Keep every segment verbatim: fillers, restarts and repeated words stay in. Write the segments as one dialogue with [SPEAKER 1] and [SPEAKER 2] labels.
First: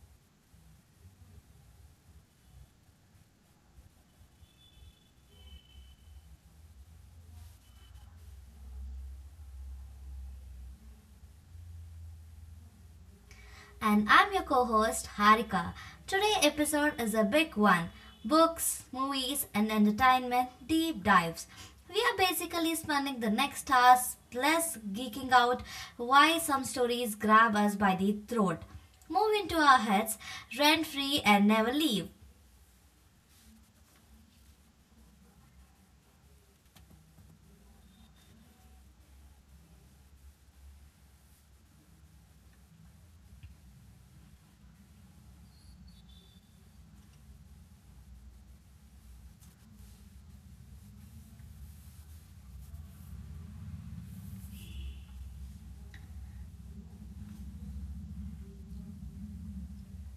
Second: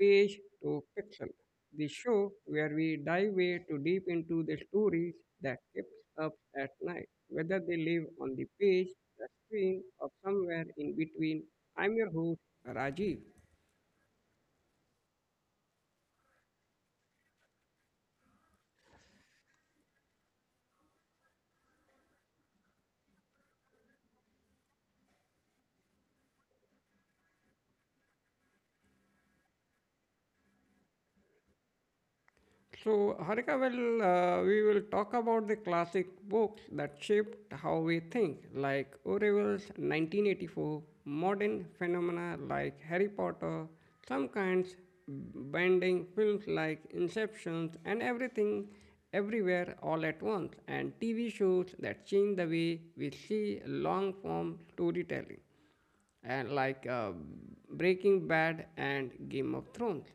[SPEAKER 1] Page to Pixel, the show where we dive way too deep into the stories that keeps us at night, whether they live on the page, the screen, or somewhere in between. I'm your host, Rajiv.
[SPEAKER 2] And I'm your co-host Harika. Today's episode is a big one. Books, movies and entertainment deep dives. We are basically spending the next hours plus geeking out why some stories grab us by the throat, move into our heads rent free and never leave.
[SPEAKER 1] So, Harika, well, uh, we will talk about the classic books that shaped how we think, like Orwell's nineteen eighty-four, modern phenomena like Harry Potter, some kinds bending films like Inceptions, and everything everywhere all at once, and T V shows that change the way we see long form storytelling and like uh, Breaking Bad and Game of Thrones.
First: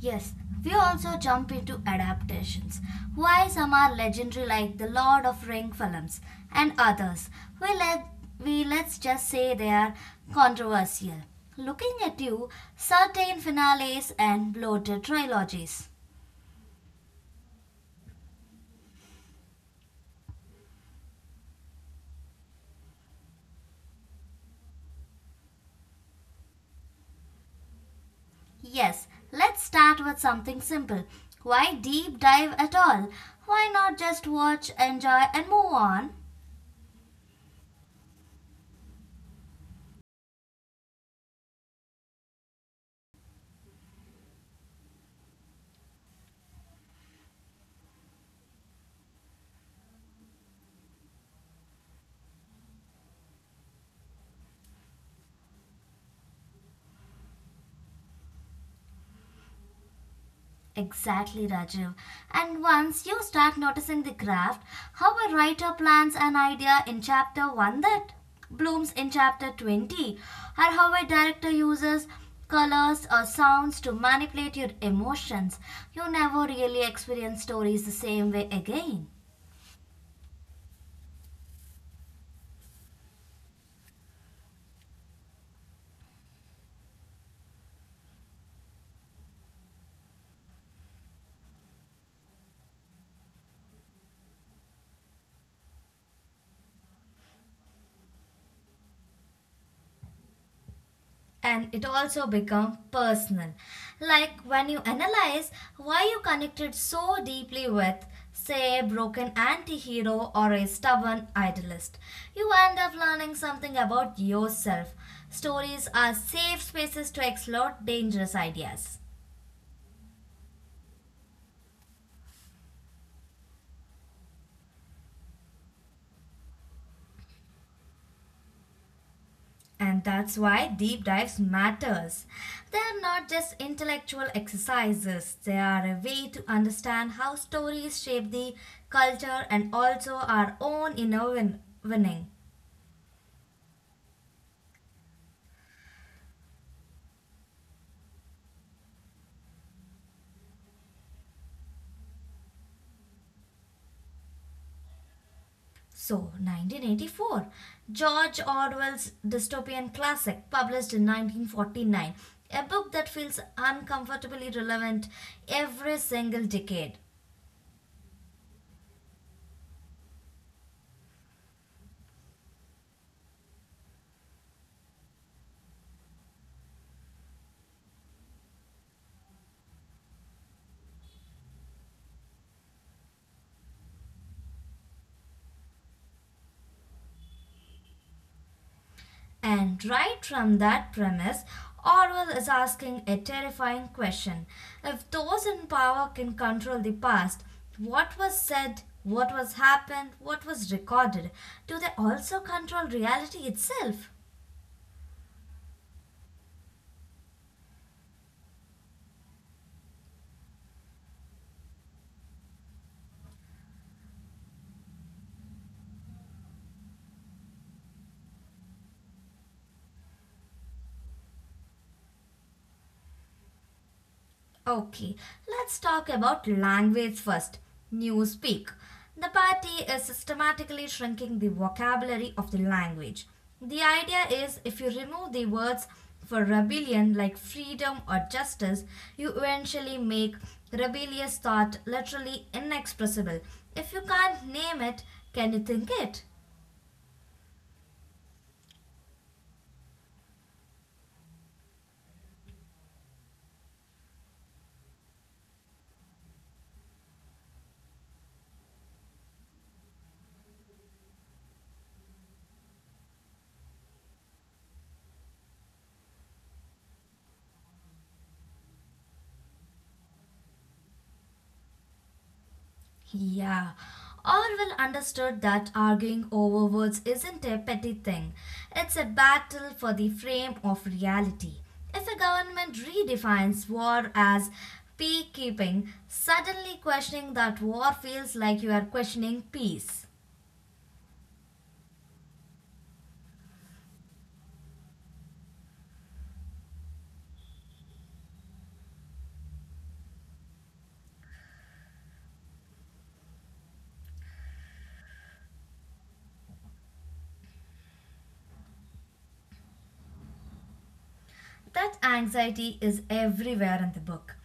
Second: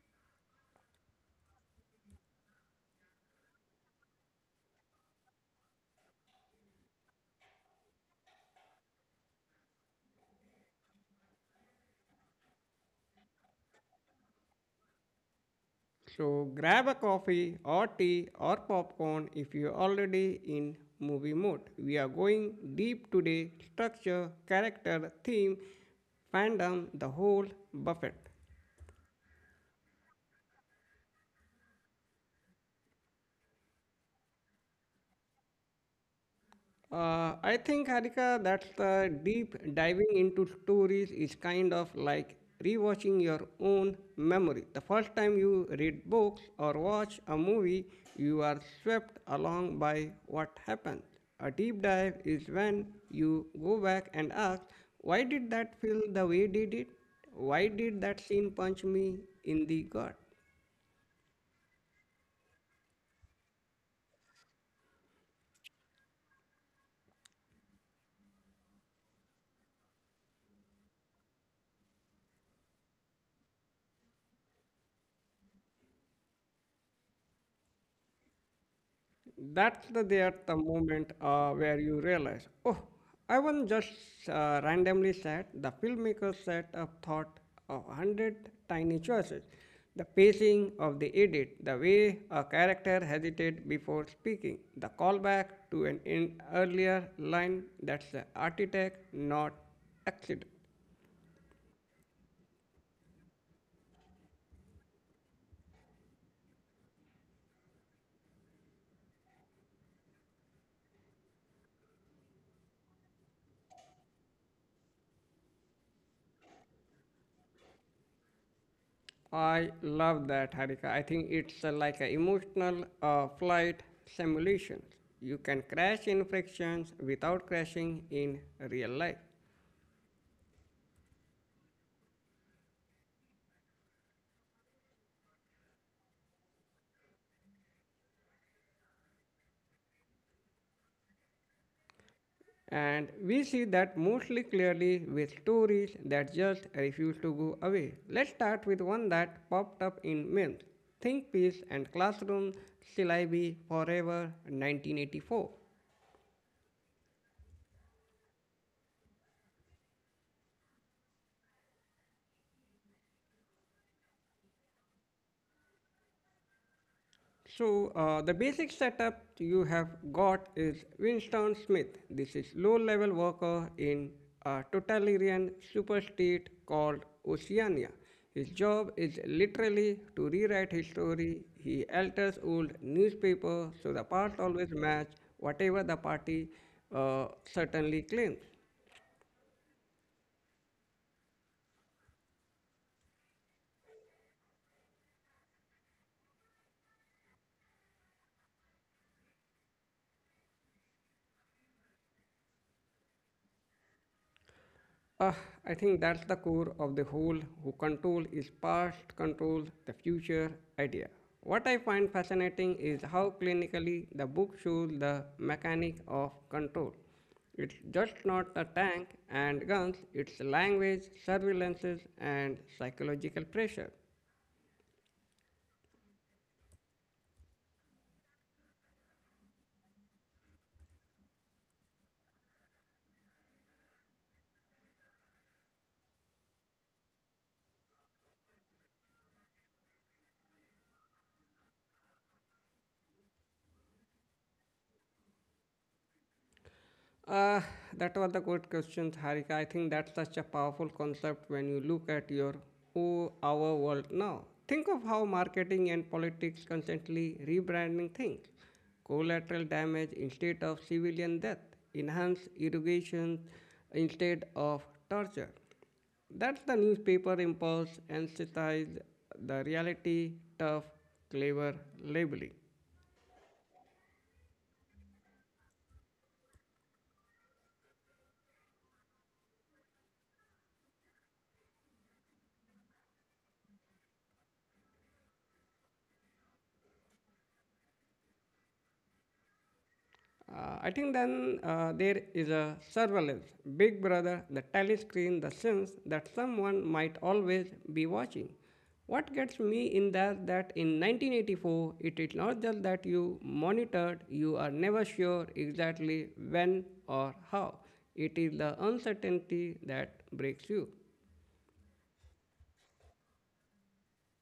[SPEAKER 2] Yes, we also jump into adaptations. Why some are legendary like the Lord of Ring films and others. We let we let's just say they are controversial. Looking at you, certain finales and bloated trilogies.
[SPEAKER 1] So grab a coffee or tea or popcorn if you're already in movie mode. We are going deep today structure, character, theme, fandom, the whole buffet.
[SPEAKER 2] Yes, let's start with something simple. Why deep dive at all? Why not just watch, enjoy and move on?
[SPEAKER 1] Uh, I think, Harika, that uh, deep diving into stories is kind of like rewatching your own memory. The first time you read books or watch a movie, you are swept along by what happened. A deep dive is when you go back and ask, why did that feel the way did it? Why did that scene punch me in the gut?
[SPEAKER 2] Exactly, Rajiv. And once you start noticing the craft, how a writer plants an idea in chapter one that blooms in chapter twenty, or how a director uses colors or sounds to manipulate your emotions, you never really experience stories the same way again.
[SPEAKER 1] that's the there the moment uh, where you realize, oh, i wasn't just uh, randomly set, the filmmaker set up thought of a hundred tiny choices, the pacing of the edit, the way a character hesitated before speaking, the callback to an in- earlier line. That's the architect, not accident.
[SPEAKER 2] And it also become personal, like when you analyze why you connected so deeply with say a broken anti-hero or a stubborn idealist, you end up learning something about yourself. Stories are safe spaces to explore dangerous ideas.
[SPEAKER 1] I love that, Harika. I think it's uh, like an emotional uh, flight simulation. You can crash in frictions without crashing in real life.
[SPEAKER 2] And that's why deep dives matters. They are not just intellectual exercises. They are a way to understand how stories shape the culture and also our own inner win- winning.
[SPEAKER 1] And we see that mostly clearly with stories that just refuse to go away. Let's start with one that popped up in memes. Think Peace and Classroom Syllabi Forever nineteen eighty-four.
[SPEAKER 2] So, nineteen eighty-four, George Orwell's dystopian classic, published in nineteen forty-nine, a book that feels uncomfortably relevant every single decade.
[SPEAKER 1] So uh, the basic setup you have got is Winston Smith. This is low-level worker in a totalitarian superstate called Oceania. His job is literally to rewrite history. He alters old newspaper so the past always match whatever the party uh, certainly claims.
[SPEAKER 2] And right from that premise, Orwell is asking a terrifying question. If those in power can control the past, what was said, what was happened, what was recorded, do they also control reality itself?
[SPEAKER 1] Uh, I think that's the core of the whole who control is past control, the future idea. What I find fascinating is how clinically the book shows the mechanic of control. It's just not the tank and guns, it's language, surveillances, and psychological pressure.
[SPEAKER 2] Okay, let's talk about language first. Newspeak. The party is systematically shrinking the vocabulary of the language. The idea is, if you remove the words for rebellion like freedom or justice, you eventually make rebellious thought literally inexpressible. If you can't name it, can you think it?
[SPEAKER 1] Uh, that was the good question, Harika. I think that's such a powerful concept when you look at your oh, our world now. Think of how marketing and politics constantly rebranding things. Collateral damage instead of civilian death, enhanced irrigation instead of torture. That's the newspaper impulse, anesthetize the reality, tough, clever labeling.
[SPEAKER 2] Yeah. Orwell understood that arguing over words isn't a petty thing. It's a battle for the frame of reality. If a government redefines war as peacekeeping, suddenly questioning that war feels like you are questioning peace.
[SPEAKER 1] Uh, I think then uh, there is a surveillance, Big Brother, the telescreen, the sense that someone might always be watching. What gets me in that that in nineteen eighty-four, it is not just that you monitored, you are never sure exactly when or how. It is the uncertainty that breaks you.
[SPEAKER 2] That anxiety is everywhere in the book.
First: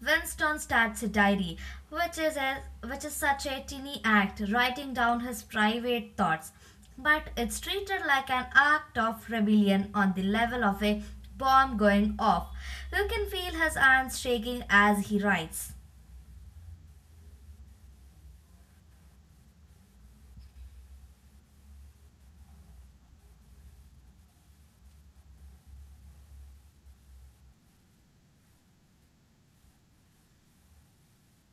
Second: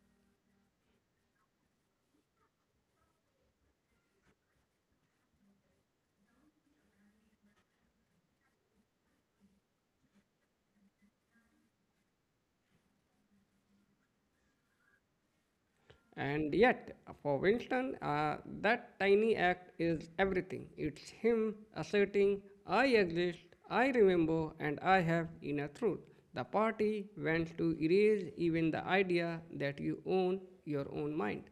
[SPEAKER 2] Winston starts a diary, which is a, which is such a teeny act, writing down his private thoughts, but it's treated like an act of rebellion on the level of a bomb going off. You can feel his hands shaking as he writes.
[SPEAKER 1] And yet, for Winston, uh, that tiny act is everything. It's him asserting, I exist, I remember, and I have inner truth. The party wants to erase even the idea that you own your own mind.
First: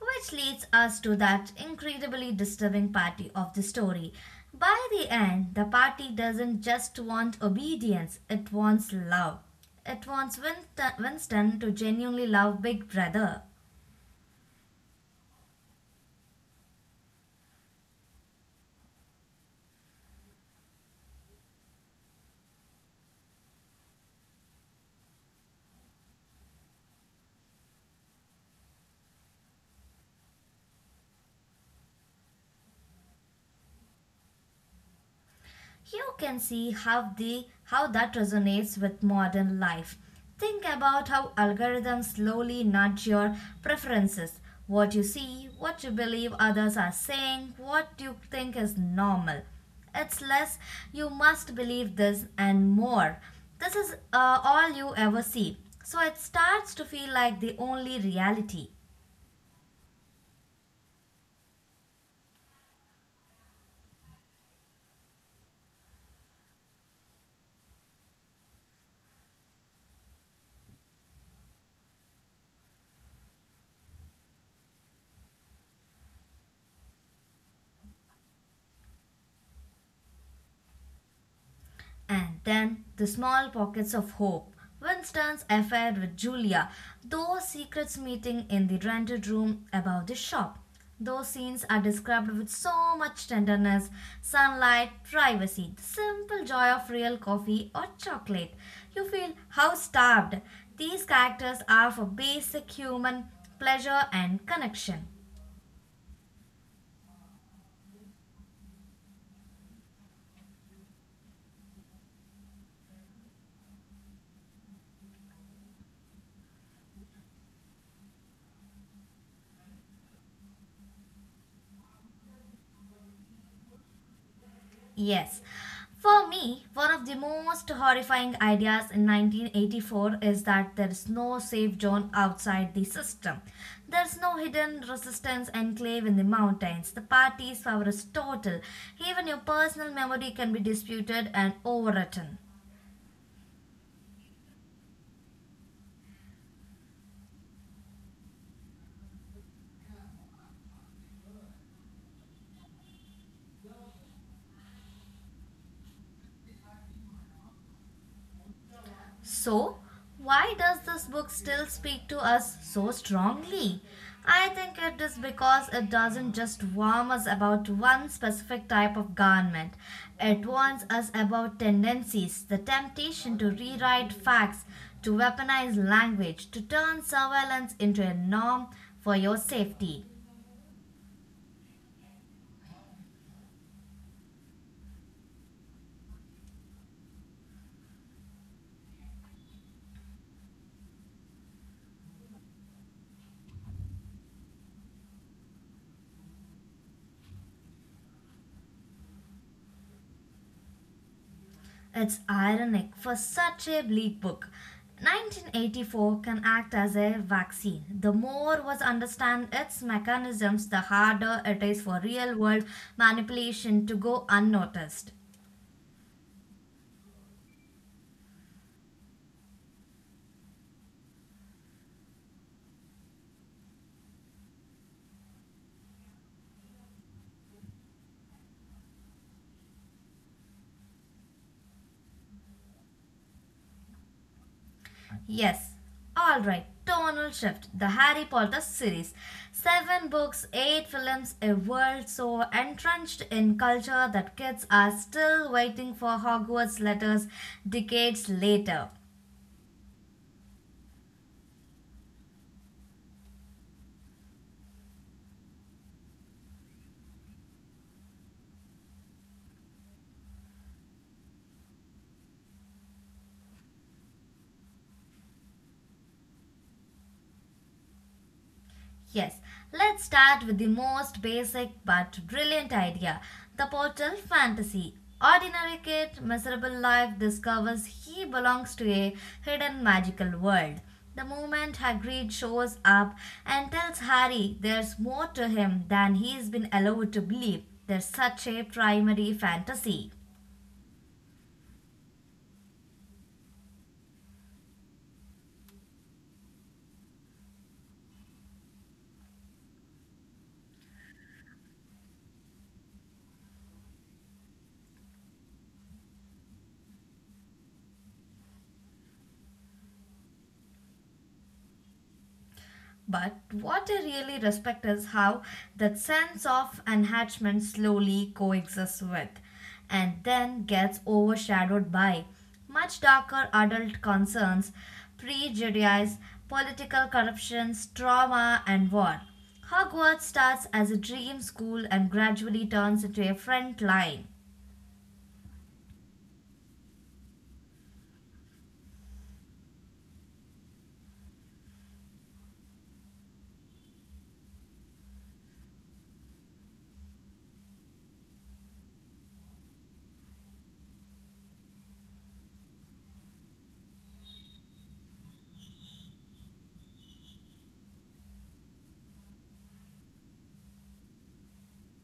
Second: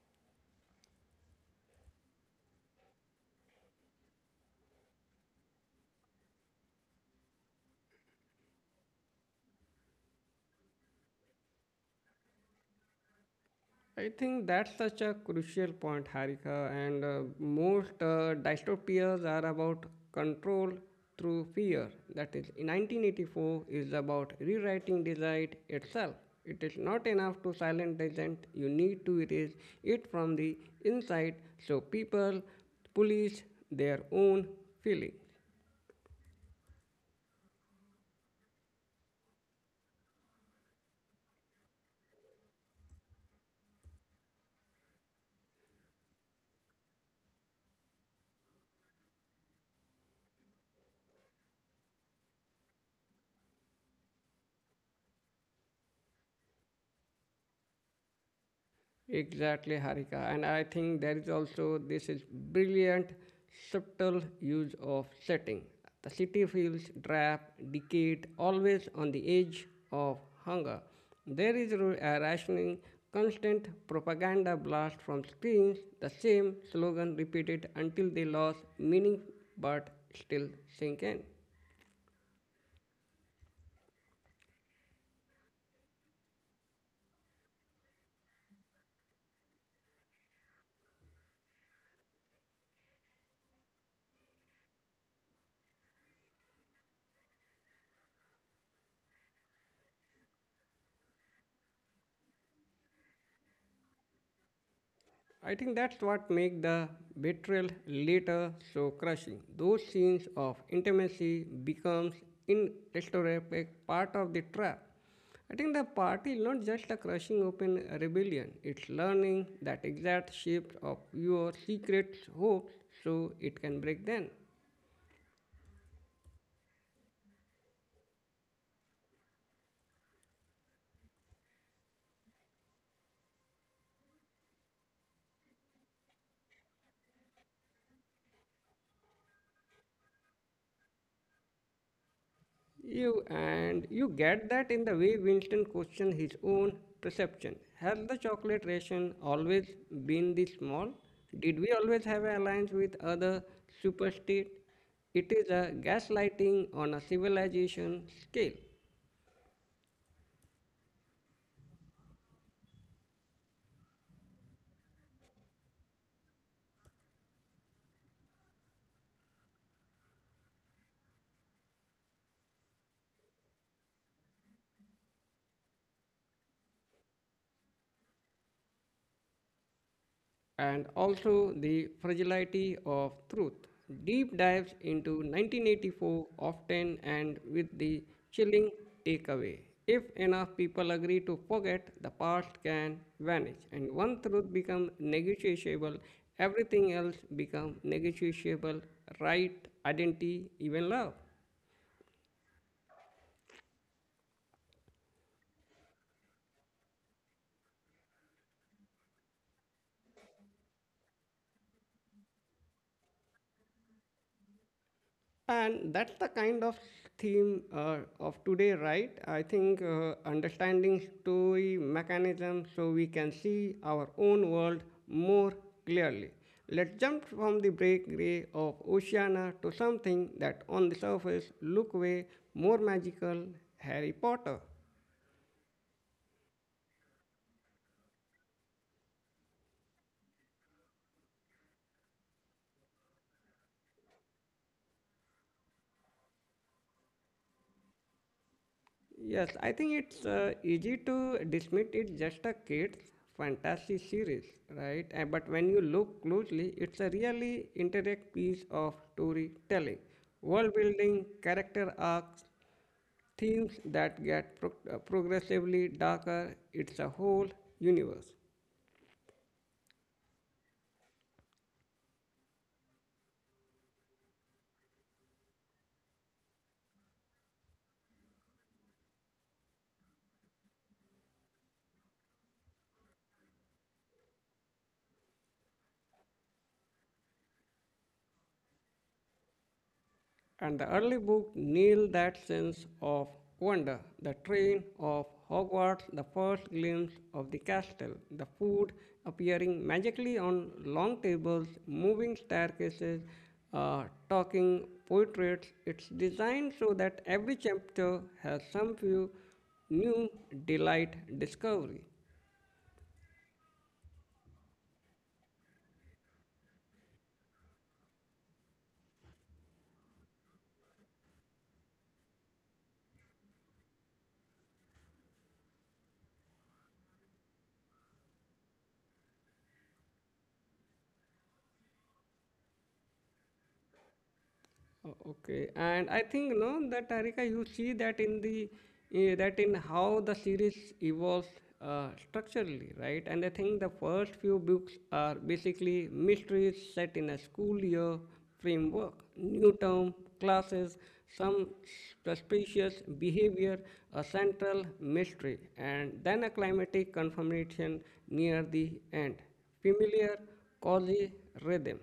[SPEAKER 2] Which leads us to that incredibly disturbing party of the story. By the end, the party doesn't just want obedience, it wants love. It wants Winst- Winston to genuinely love Big Brother.
[SPEAKER 1] I think that's such a crucial point, Harika. And uh, most uh, dystopias are about control through fear. That is, nineteen eighty-four is about rewriting desire itself. It is not enough to silence dissent. You need to erase it from the inside so people police their own feeling.
[SPEAKER 2] You can see how the how that resonates with modern life. Think about how algorithms slowly nudge your preferences. What you see, what you believe others are saying, what you think is normal. It's less you must believe this and more. This is uh, all you ever see. So it starts to feel like the only reality.
[SPEAKER 1] Exactly, Harika. And I think there is also this is brilliant subtle use of setting. The city feels drab, decayed, always on the edge of hunger. There is ru- a rationing, constant propaganda blast from screens, the same slogan repeated until they lost meaning but still sink in.
[SPEAKER 2] And then the small pockets of hope. Winston's affair with Julia, those secrets meeting in the rented room above the shop. Those scenes are described with so much tenderness, sunlight, privacy, the simple joy of real coffee or chocolate. You feel how starved these characters are for basic human pleasure and connection.
[SPEAKER 1] I think that's what makes the betrayal later so crushing. Those scenes of intimacy becomes inexorable part of the trap. I think the party is not just a crushing open rebellion. It's learning that exact shape of your secret hopes so it can break them.
[SPEAKER 2] Yes. For me, one of the most horrifying ideas in nineteen eighty-four is that there is no safe zone outside the system. There's no hidden resistance enclave in the mountains. The party's power is total. Even your personal memory can be disputed and overwritten.
[SPEAKER 1] You and you get that in the way Winston questioned his own perception. Has the chocolate ration always been this small? Did we always have an alliance with other superstates? It is a gaslighting on a civilization scale.
[SPEAKER 2] So, why does this book still speak to us so strongly? I think it is because it doesn't just warn us about one specific type of garment. It warns us about tendencies, the temptation to rewrite facts, to weaponize language, to turn surveillance into a norm for your safety.
[SPEAKER 1] And also the fragility of truth. Deep dives into nineteen eighty-four often and with the chilling takeaway. If enough people agree to forget, the past can vanish, and one truth becomes negotiable, everything else becomes negotiable right, identity, even love.
[SPEAKER 2] It's ironic for such a bleak book. nineteen eighty-four can act as a vaccine. The more was understand its mechanisms, the harder it is for real world manipulation to go unnoticed.
[SPEAKER 1] And that's the kind of theme uh, of today, right? I think uh, understanding story mechanism so we can see our own world more clearly. Let's jump from the breakaway of Oceana to something that on the surface look way more magical, Harry Potter.
[SPEAKER 2] Yes, alright, tonal shift. The Harry Potter series. Seven books, eight films, a world so entrenched in culture that kids are still waiting for Hogwarts letters decades later.
[SPEAKER 1] Yes, I think it's uh, easy to dismiss it just a kid's fantasy series, right? And, but when you look closely, it's a really intricate piece of storytelling, world building, character arcs, themes that get pro- uh, progressively darker. It's a whole universe.
[SPEAKER 2] Yes, let's start with the most basic but brilliant idea, the portal fantasy. Ordinary kid, miserable life, discovers he belongs to a hidden magical world. The moment Hagrid shows up and tells Harry there's more to him than he's been allowed to believe, there's such a primary fantasy.
[SPEAKER 1] And the early book nailed that sense of wonder. The train of Hogwarts, the first glimpse of the castle, the food appearing magically on long tables, moving staircases, uh, talking portraits. It's designed so that every chapter has some few new delight discovery.
[SPEAKER 2] But what I really respect is how that sense of enhancement slowly coexists with and then gets overshadowed by much darker adult concerns, prejudice, political corruptions, trauma, and war. Hogwarts starts as a dream school and gradually turns into a front line.
[SPEAKER 1] O- Okay, and I think no that Tarika, you see that in the eh, that in how the series evolves uh, structurally, right? And I think the first few books are basically mysteries set in a school year framework, new term classes, some suspicious behavior, a central mystery, and then a climatic confirmation near the end, familiar, cozy rhythm.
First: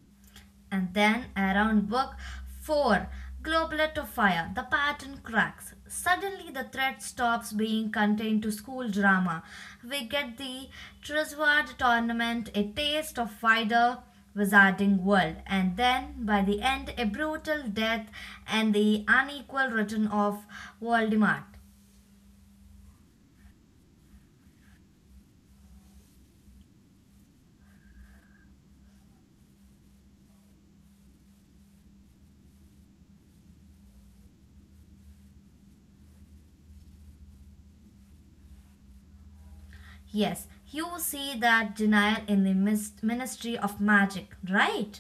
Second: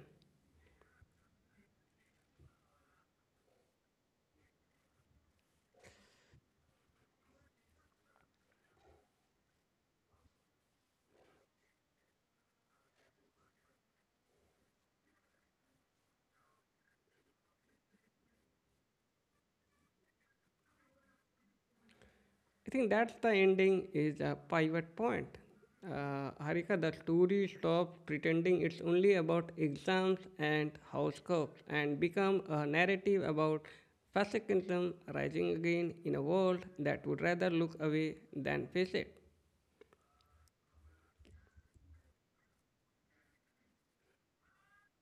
[SPEAKER 2] And then around book four, Globulet of Fire, the pattern cracks. Suddenly, the threat stops being contained to school drama. We get the Trisword tournament, a taste of wider wizarding world, and then by the end, a brutal death and the unequal return of Voldemort.
[SPEAKER 1] I think that's the ending is a pivot point. Uh, Harika, the story stops pretending it's only about exams and house cups and become a narrative about fascism rising again in a world that would rather look away than face it.
[SPEAKER 2] Yes, you see that denial in the mis- Ministry of Magic, right?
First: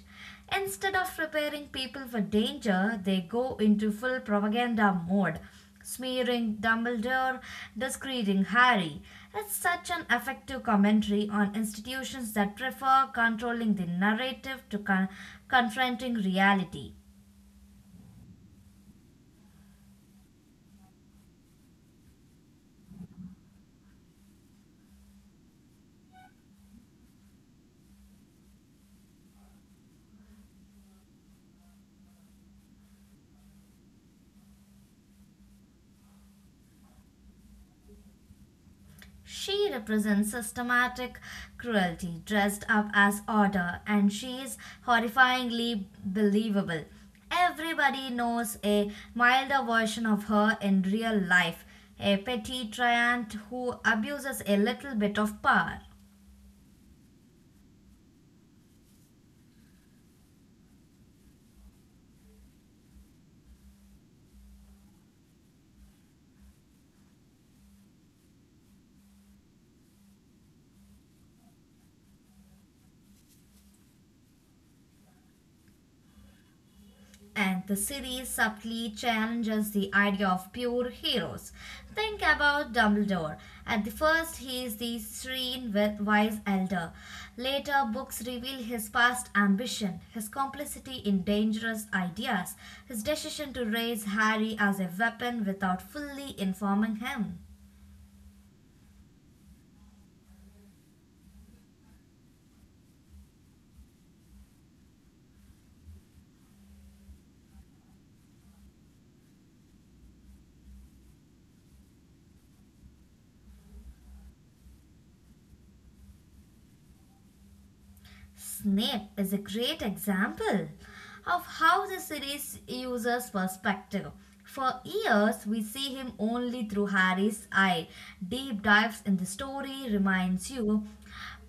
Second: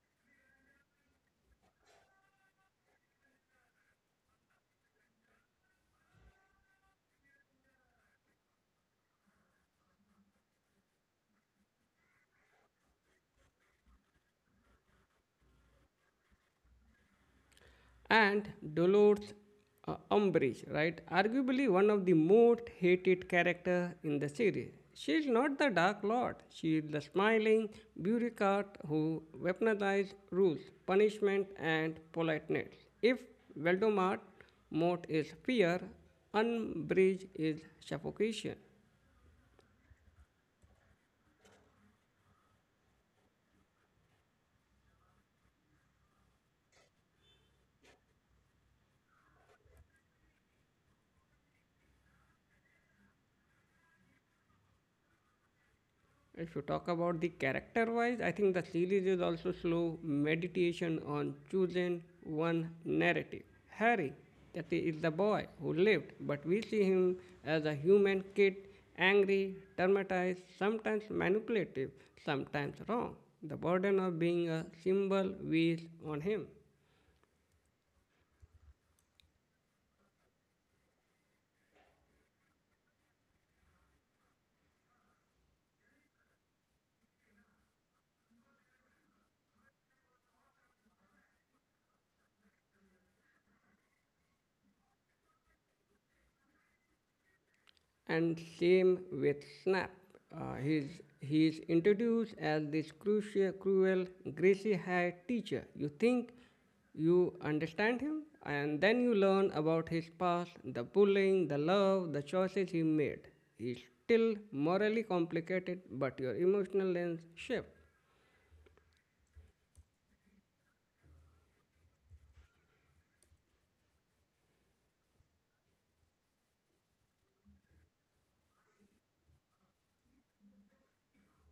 [SPEAKER 2] Instead of preparing people for danger, they go into full propaganda mode, smearing Dumbledore, discrediting Harry. It's such an effective commentary on institutions that prefer controlling the narrative to con- confronting reality.
[SPEAKER 1] And Dolores uh, Umbridge, right? Arguably one of the most hated character in the series. She is not the Dark Lord. She is the smiling bureaucrat who weaponized rules, punishment, and politeness. If Voldemort's mot is fear, Umbridge is suffocation.
[SPEAKER 2] She represents systematic cruelty dressed up as order, and she is horrifyingly believable. Everybody knows a milder version of her in real life, a petty tyrant who abuses a little bit of power.
[SPEAKER 1] If you talk about the character wise, I think the series is also slow meditation on choosing one narrative. Harry, that is the boy who lived, but we see him as a human kid, angry, traumatized, sometimes manipulative, sometimes wrong. The burden of being a symbol weighs on him.
[SPEAKER 2] And the series subtly challenges the idea of pure heroes. Think about Dumbledore. At the first, he is the serene, wise elder. Later, books reveal his past ambition, his complicity in dangerous ideas, his decision to raise Harry as a weapon without fully informing him.
[SPEAKER 1] And same with Snap. Uh, he's, he's introduced as this crucial, cruel, greasy haired teacher. You think you understand him, and then you learn about his past, the bullying, the love, the choices he made. He's still morally complicated, but your emotional lens shifts.
[SPEAKER 2] Snape is a great example of how the series uses perspective. For years, we see him only through Harry's eye. Deep dives in the story reminds you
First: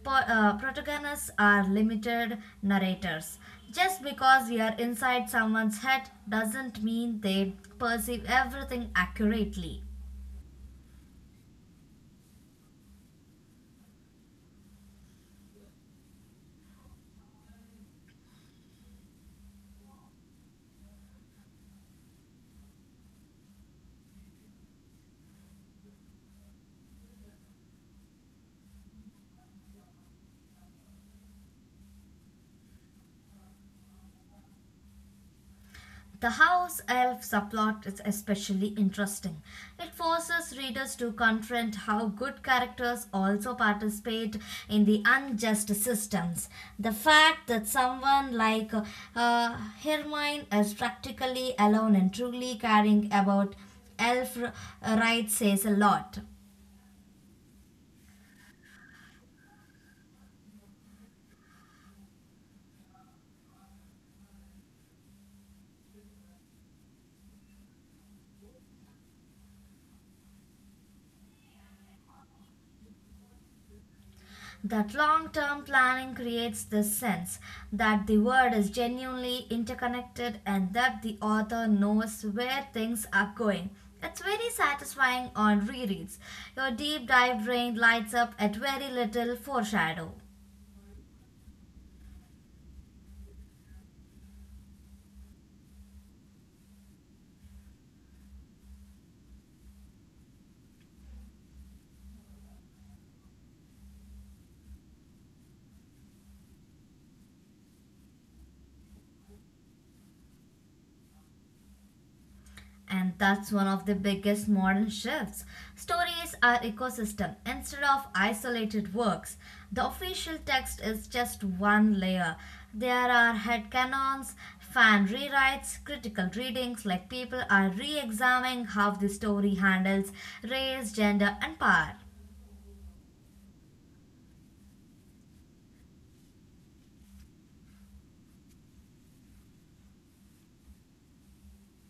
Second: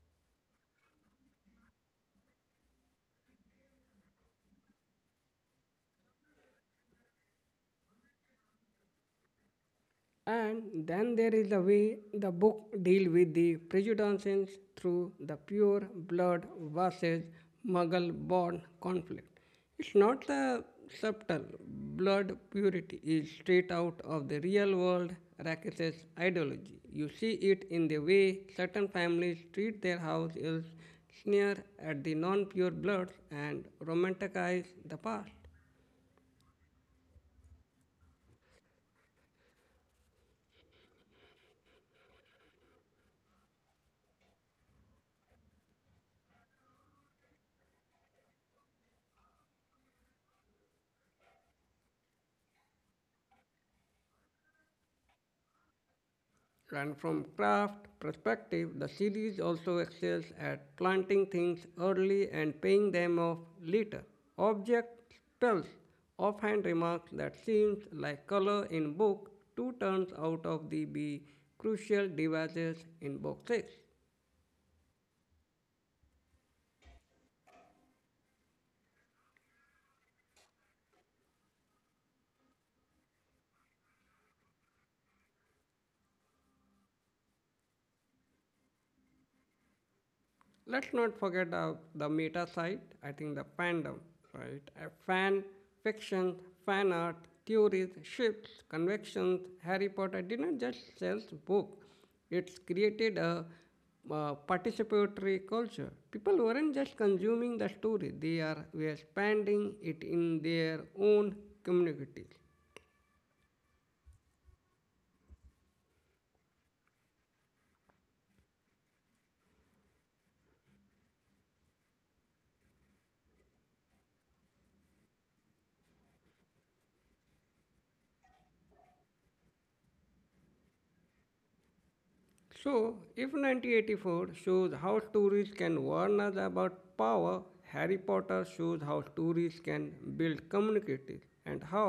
[SPEAKER 2] po- uh, protagonists are limited narrators. Just because we are inside someone's head doesn't mean they perceive everything accurately.
[SPEAKER 1] And then there is the way the book deal with the prejudices through the pure blood versus Mughal born conflict. It's not the subtle blood purity is straight out of the real world Rakesh's ideology. You see it in the way certain families treat their house elves, sneer at the non-pure bloods and romanticize the past.
[SPEAKER 2] The house elf subplot is especially interesting. It forces readers to confront how good characters also participate in the unjust systems. The fact that someone like uh, Hermione is practically alone and truly caring about elf rights says a lot.
[SPEAKER 1] And from craft perspective, the series also excels at planting things early and paying them off later. Object spells offhand remarks that seems like color in book two turns out of the be crucial devices in book six.
[SPEAKER 2] That long term planning creates the sense that the world is genuinely interconnected and that the author knows where things are going. It's very satisfying on rereads. Your deep dive brain lights up at very little foreshadow.
[SPEAKER 1] Let's not forget uh, the meta side, I think the fandom, right? Uh, fan fiction, fan art, theories, shifts, convictions. Harry Potter didn't just sell book, it's created a uh, participatory culture. People weren't just consuming the story, they are were expanding it in their own communities.
[SPEAKER 2] And that's one of the biggest modern shifts. Stories are ecosystem instead of isolated works. The official text is just one layer. There are headcanons, fan rewrites, critical readings, like people are re-examining how the story handles race, gender and power.
[SPEAKER 1] So, if nineteen eighty-four shows how stories can warn us about power, Harry Potter shows how stories can build communities and how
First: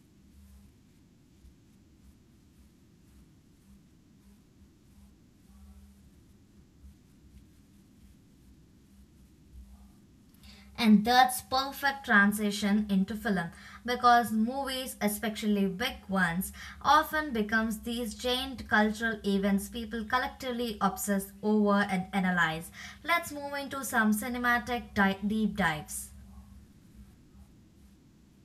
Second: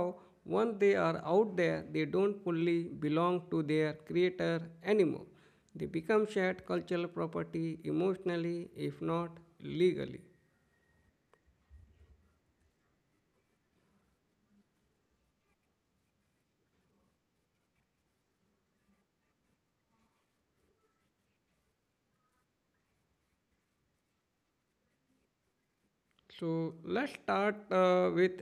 [SPEAKER 1] once they are out there, they don't fully belong to their creator anymore. They become shared cultural property emotionally, if not legally.
[SPEAKER 2] And that's perfect transition into film, because movies, especially big ones, often becomes these giant cultural events people collectively obsess over and analyze. Let's move into some cinematic di- deep dives.
[SPEAKER 1] So let's start uh, with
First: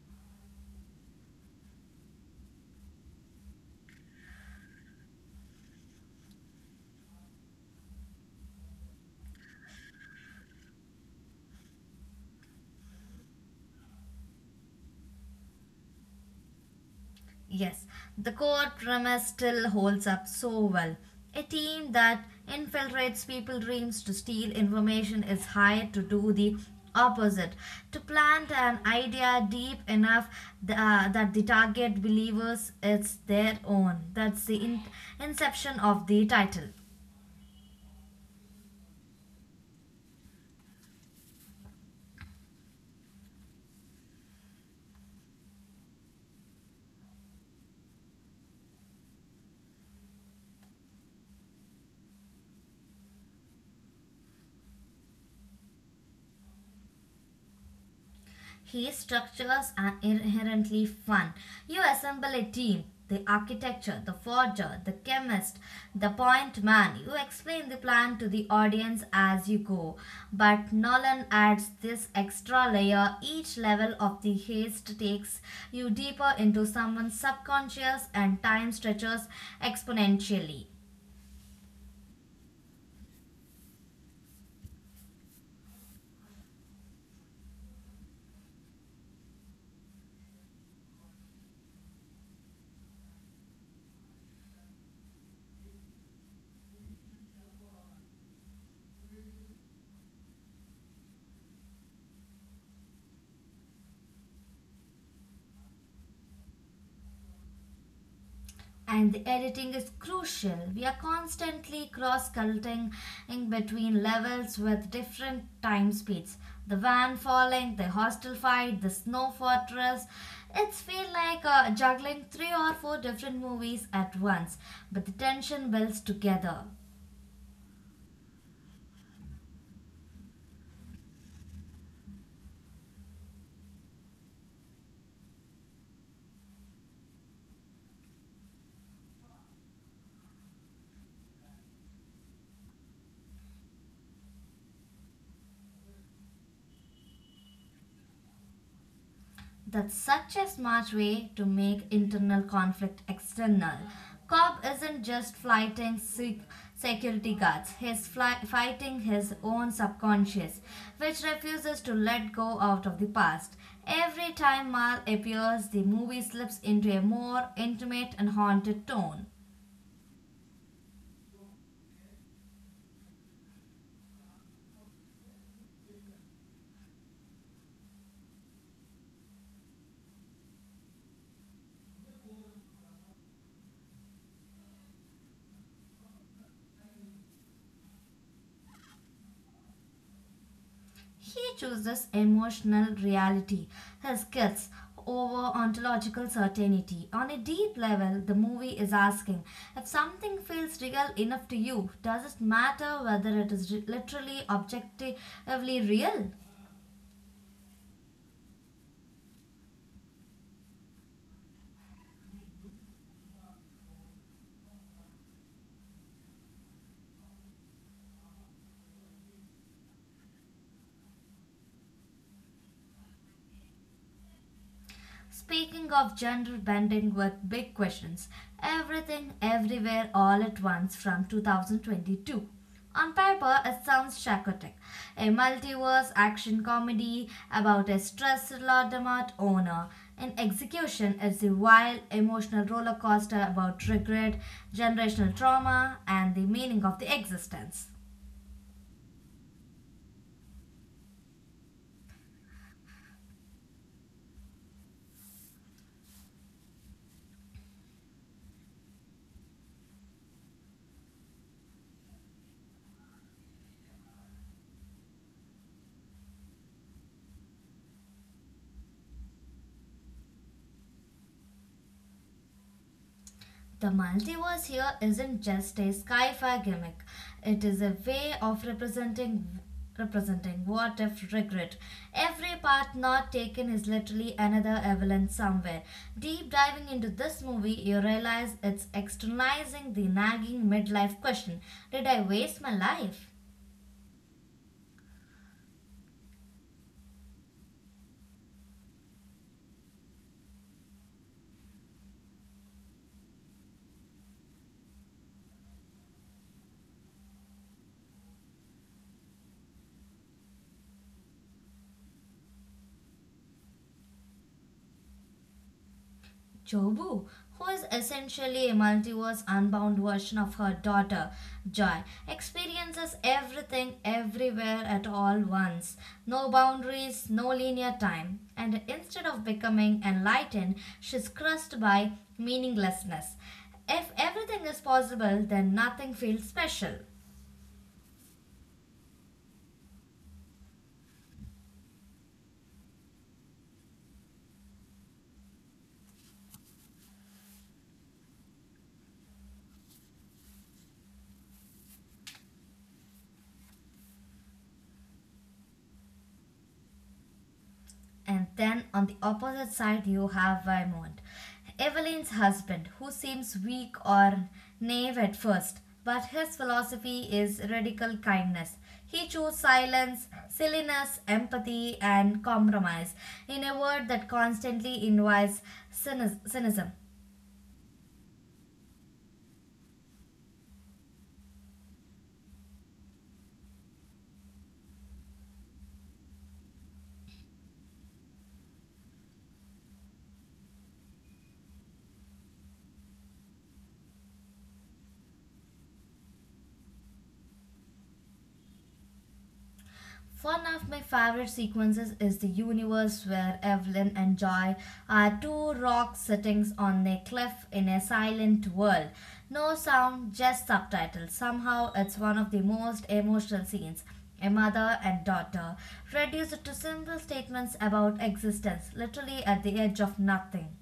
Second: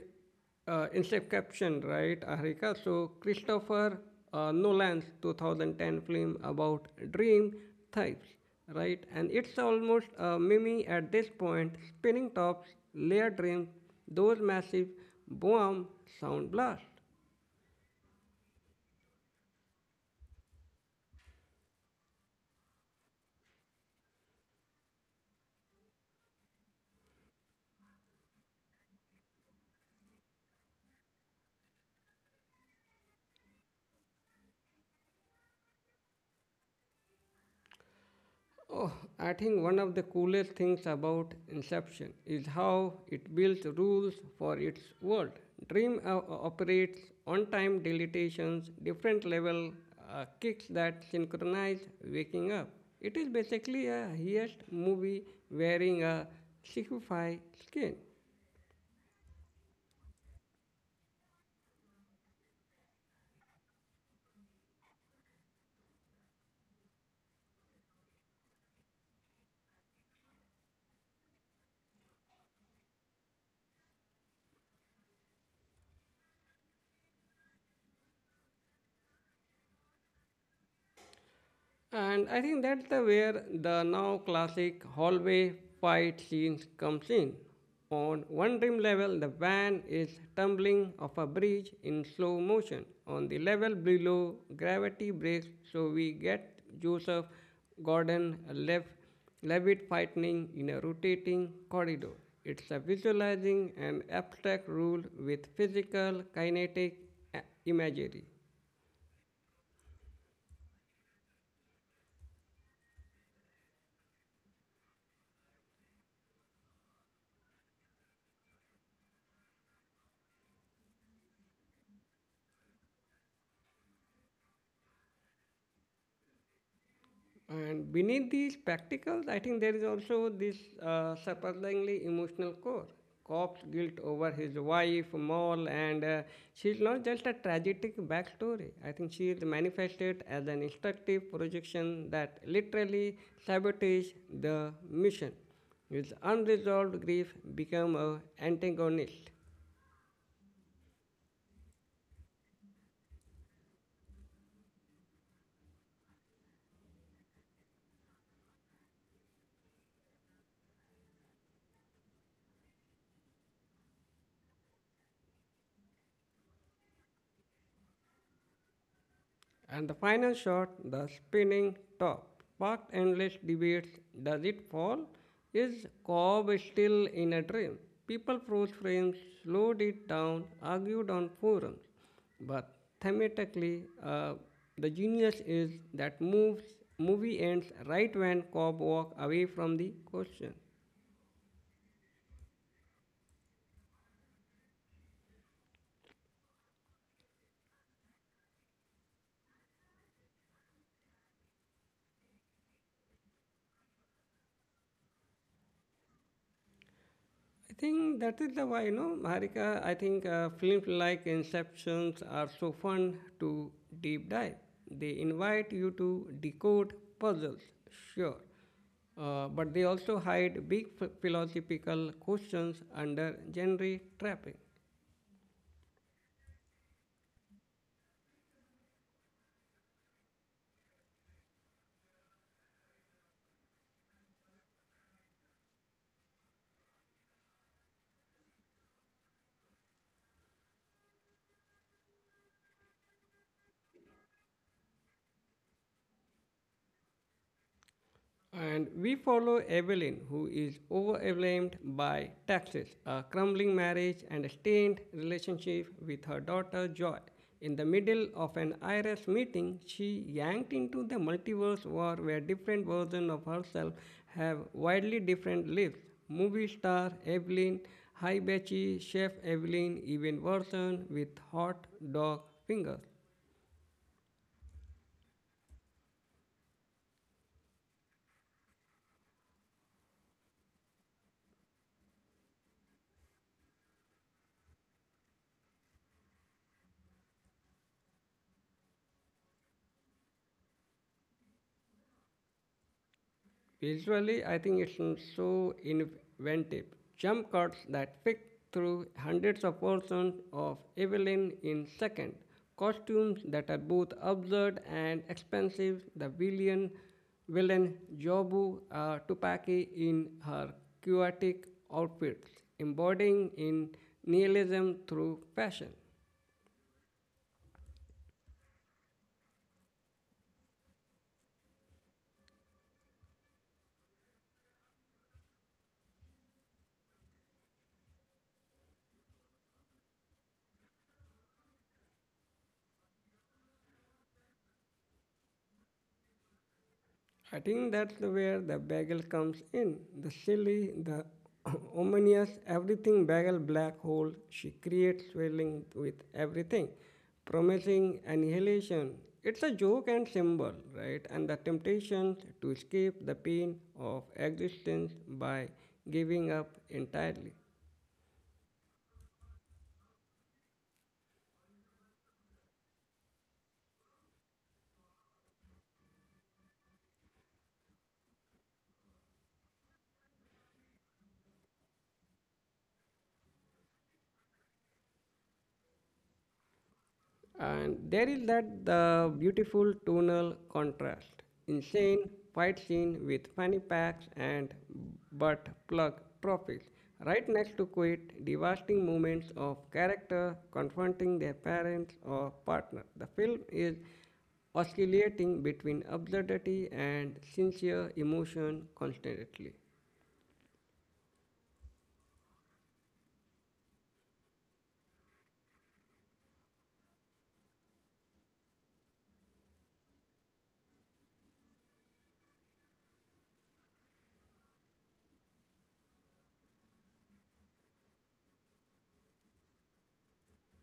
[SPEAKER 1] uh, Inception, right, Harika? So Christopher uh, Nolan's twenty ten film about dream thieves, right? And it's almost a mimi at this point, spinning tops, layer dream, those massive boom sound blasts.
[SPEAKER 2] Yes, the core premise still holds up so well. A team that infiltrates people's dreams to steal information is hired to do the opposite, to plant an idea deep enough th- uh, that the target believers it's their own. That's the in- inception of the title.
[SPEAKER 1] Oh, I think one of the coolest things about Inception is how it builds rules for its world. Dream o- operates on-time dilatations, different level uh, kicks that synchronize waking up. It is basically a heist movie wearing a sci-fi skin.
[SPEAKER 2] His structures are inherently fun. You assemble a team. The architecture, the forger, the chemist, the point man. You explain the plan to the audience as you go. But Nolan adds this extra layer. Each level of the heist takes you deeper into someone's subconscious, and time stretches exponentially.
[SPEAKER 1] And I think that's the where the now classic hallway fight scenes comes in. On one dream level, the van is tumbling off a bridge in slow motion. On the level below, gravity breaks, so we get Joseph Gordon left Levitt fighting in a rotating corridor. It's a visualizing an abstract rule with physical kinetic uh, imagery.
[SPEAKER 2] And the editing is crucial. We are constantly cross cutting between levels with different time speeds. The van falling, the hostel fight, the snow fortress. It's feel like uh, juggling three or four different movies at once, but the tension builds together.
[SPEAKER 1] And beneath these spectacles, I think there is also this uh, surprisingly emotional core. Cop's guilt over his wife, Moll, and uh, she's not just a tragic backstory. I think she is manifested as an instructive projection that literally sabotages the mission. His unresolved grief becomes a antagonist.
[SPEAKER 2] That's such a smart way to make internal conflict external. Cobb isn't just fighting sec- security guards, he's fly- fighting his own subconscious, which refuses to let go out of the past. Every time Mal appears, the movie slips into a more intimate and haunted tone.
[SPEAKER 1] And the final shot, the spinning top. What endless debates does it fall? Is Cobb still in a dream? People froze frames, slowed it down, argued on forums. But thematically, uh, the genius is that moves, movie ends right when Cobb walks away from the question.
[SPEAKER 2] He chooses emotional reality, his kids, over ontological certainty. On a deep level, the movie is asking, if something feels real enough to you, does it matter whether it is re- literally objectively real?
[SPEAKER 1] I think that is the why, you know, Harika. I think uh, films like Inceptions are so fun to deep dive. They invite you to decode puzzles, sure, uh, but they also hide big ph- philosophical questions under genre trapping.
[SPEAKER 2] Speaking of gender bending with big questions, everything everywhere all at once from two thousand twenty-two. On paper, it sounds psychotic. A multiverse action comedy about a stressed Laudemart owner. In execution, it's a wild emotional roller coaster about regret, generational trauma, and the meaning of the existence.
[SPEAKER 1] And we follow Evelyn, who is overwhelmed by taxes, a crumbling marriage, and a strained relationship with her daughter Joy. In the middle of an I R S meeting, she yanked into the multiverse war where different versions of herself have widely different lives. Movie star Evelyn, high Betchy, chef Evelyn, even version with hot dog fingers.
[SPEAKER 2] The multiverse here isn't just a sci-fi gimmick. It is a way of representing representing what if regret. Every path not taken is literally another Evelyn somewhere. Deep diving into this movie, you realize it's externalizing the nagging midlife question. Did I waste my life?
[SPEAKER 1] Visually, I think it's so inventive. Jump cuts that pick through hundreds of versions of Evelyn in seconds. Costumes that are both absurd and expensive. The villain, villain Jobu uh, Tupaki in her chaotic outfits, embodying in nihilism through fashion.
[SPEAKER 2] Jobu, who is essentially a multiverse unbound version of her daughter, Joy, experiences everything everywhere at all once. No boundaries, no linear time. And instead of becoming enlightened, she's crushed by meaninglessness. If everything is possible, then nothing feels special.
[SPEAKER 1] I think that's where the bagel comes in. The silly, the ominous, everything bagel black hole she creates swirling with everything, promising annihilation. It's a joke and symbol, right? And the temptation to escape the pain of existence by giving up entirely.
[SPEAKER 2] And then on the opposite side, you have Vaimont, Evelyn's husband, who seems weak or naive at first, but his philosophy is radical kindness. He chose silence, silliness, empathy, and compromise in a word that constantly invites cynicism.
[SPEAKER 1] And there is that the beautiful tonal contrast. Insane fight scene with funny packs and butt plug trophies. Right next to quite devastating moments of character confronting their parents or partner. The film is oscillating between absurdity and sincere emotion constantly.
[SPEAKER 2] One of my favorite sequences is the universe where Evelyn and Joy are two rocks sitting on a cliff in a silent world. No sound, just subtitles. Somehow it's one of the most emotional scenes. A mother and daughter reduced to simple statements about existence, literally at the edge of nothing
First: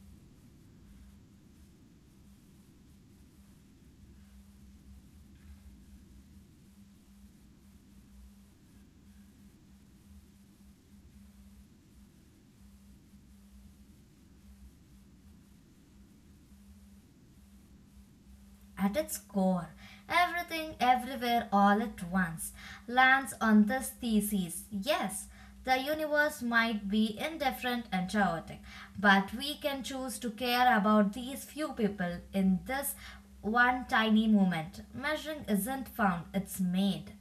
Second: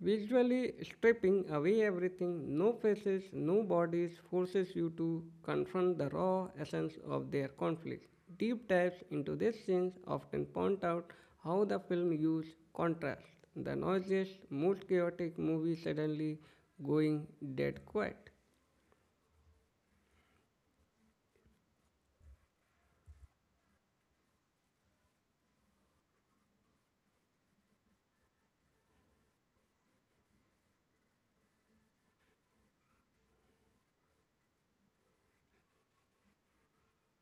[SPEAKER 1] Visually stripping away everything, no faces, no bodies, forces you to confront the raw essence of their conflict. Deep dives into these scenes often point out how the film used contrast, the noisiest, most chaotic movie suddenly going dead quiet.
[SPEAKER 2] at its core. Everything, everywhere, all at once lands on this thesis. Yes, the universe might be indifferent and chaotic, but we can choose to care about these few people in this one tiny moment. Measuring isn't found, it's made.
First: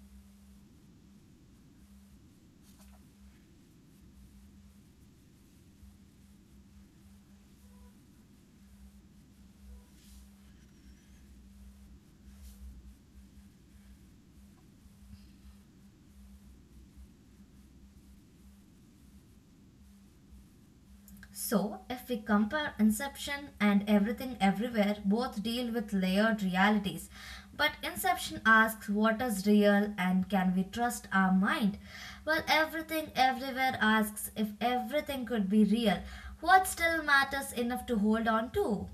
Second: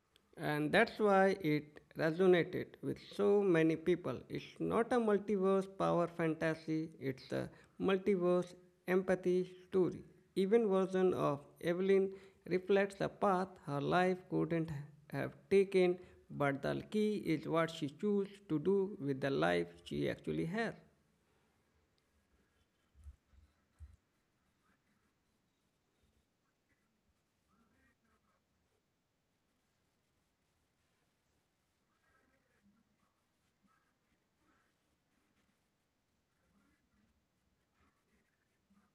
[SPEAKER 1] And that's why it resonated with so many people. It's not a multiverse power fantasy, it's a multiverse empathy story. Even version of Evelyn reflects a path her life couldn't have taken, but the key is what she chooses to do with the life she actually has.
[SPEAKER 2] So, if we compare Inception and Everything Everywhere, both deal with layered realities. But Inception asks what is real and can we trust our mind? Well, Everything Everywhere asks if everything could be real, what still matters enough to hold on to?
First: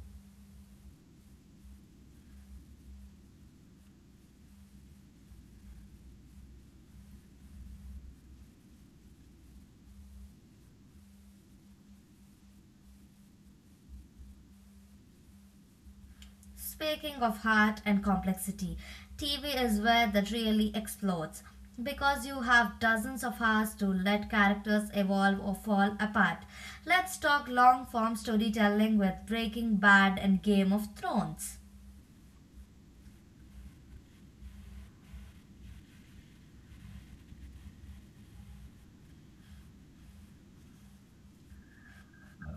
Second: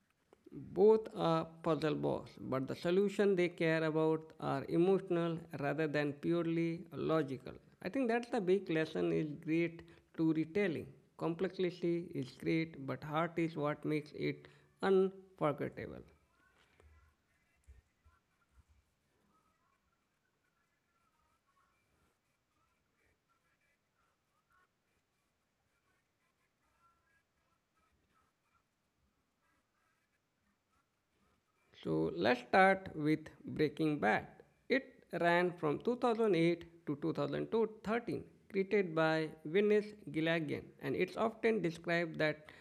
[SPEAKER 1] Both are puzzle balls, but the solution they care about are emotional rather than purely logical. I think that's the big lesson is great storytelling. Complexity is great, but heart is what makes it unforgettable.
[SPEAKER 2] Speaking of heart and complexity, T V is where that really explodes because you have dozens of hours to let characters evolve or fall apart. Let's talk long form storytelling with Breaking Bad and Game of Thrones.
[SPEAKER 1] So let's start with Breaking Bad. It ran from two thousand eight to twenty thirteen, created by Vince Gilligan, and it's often described that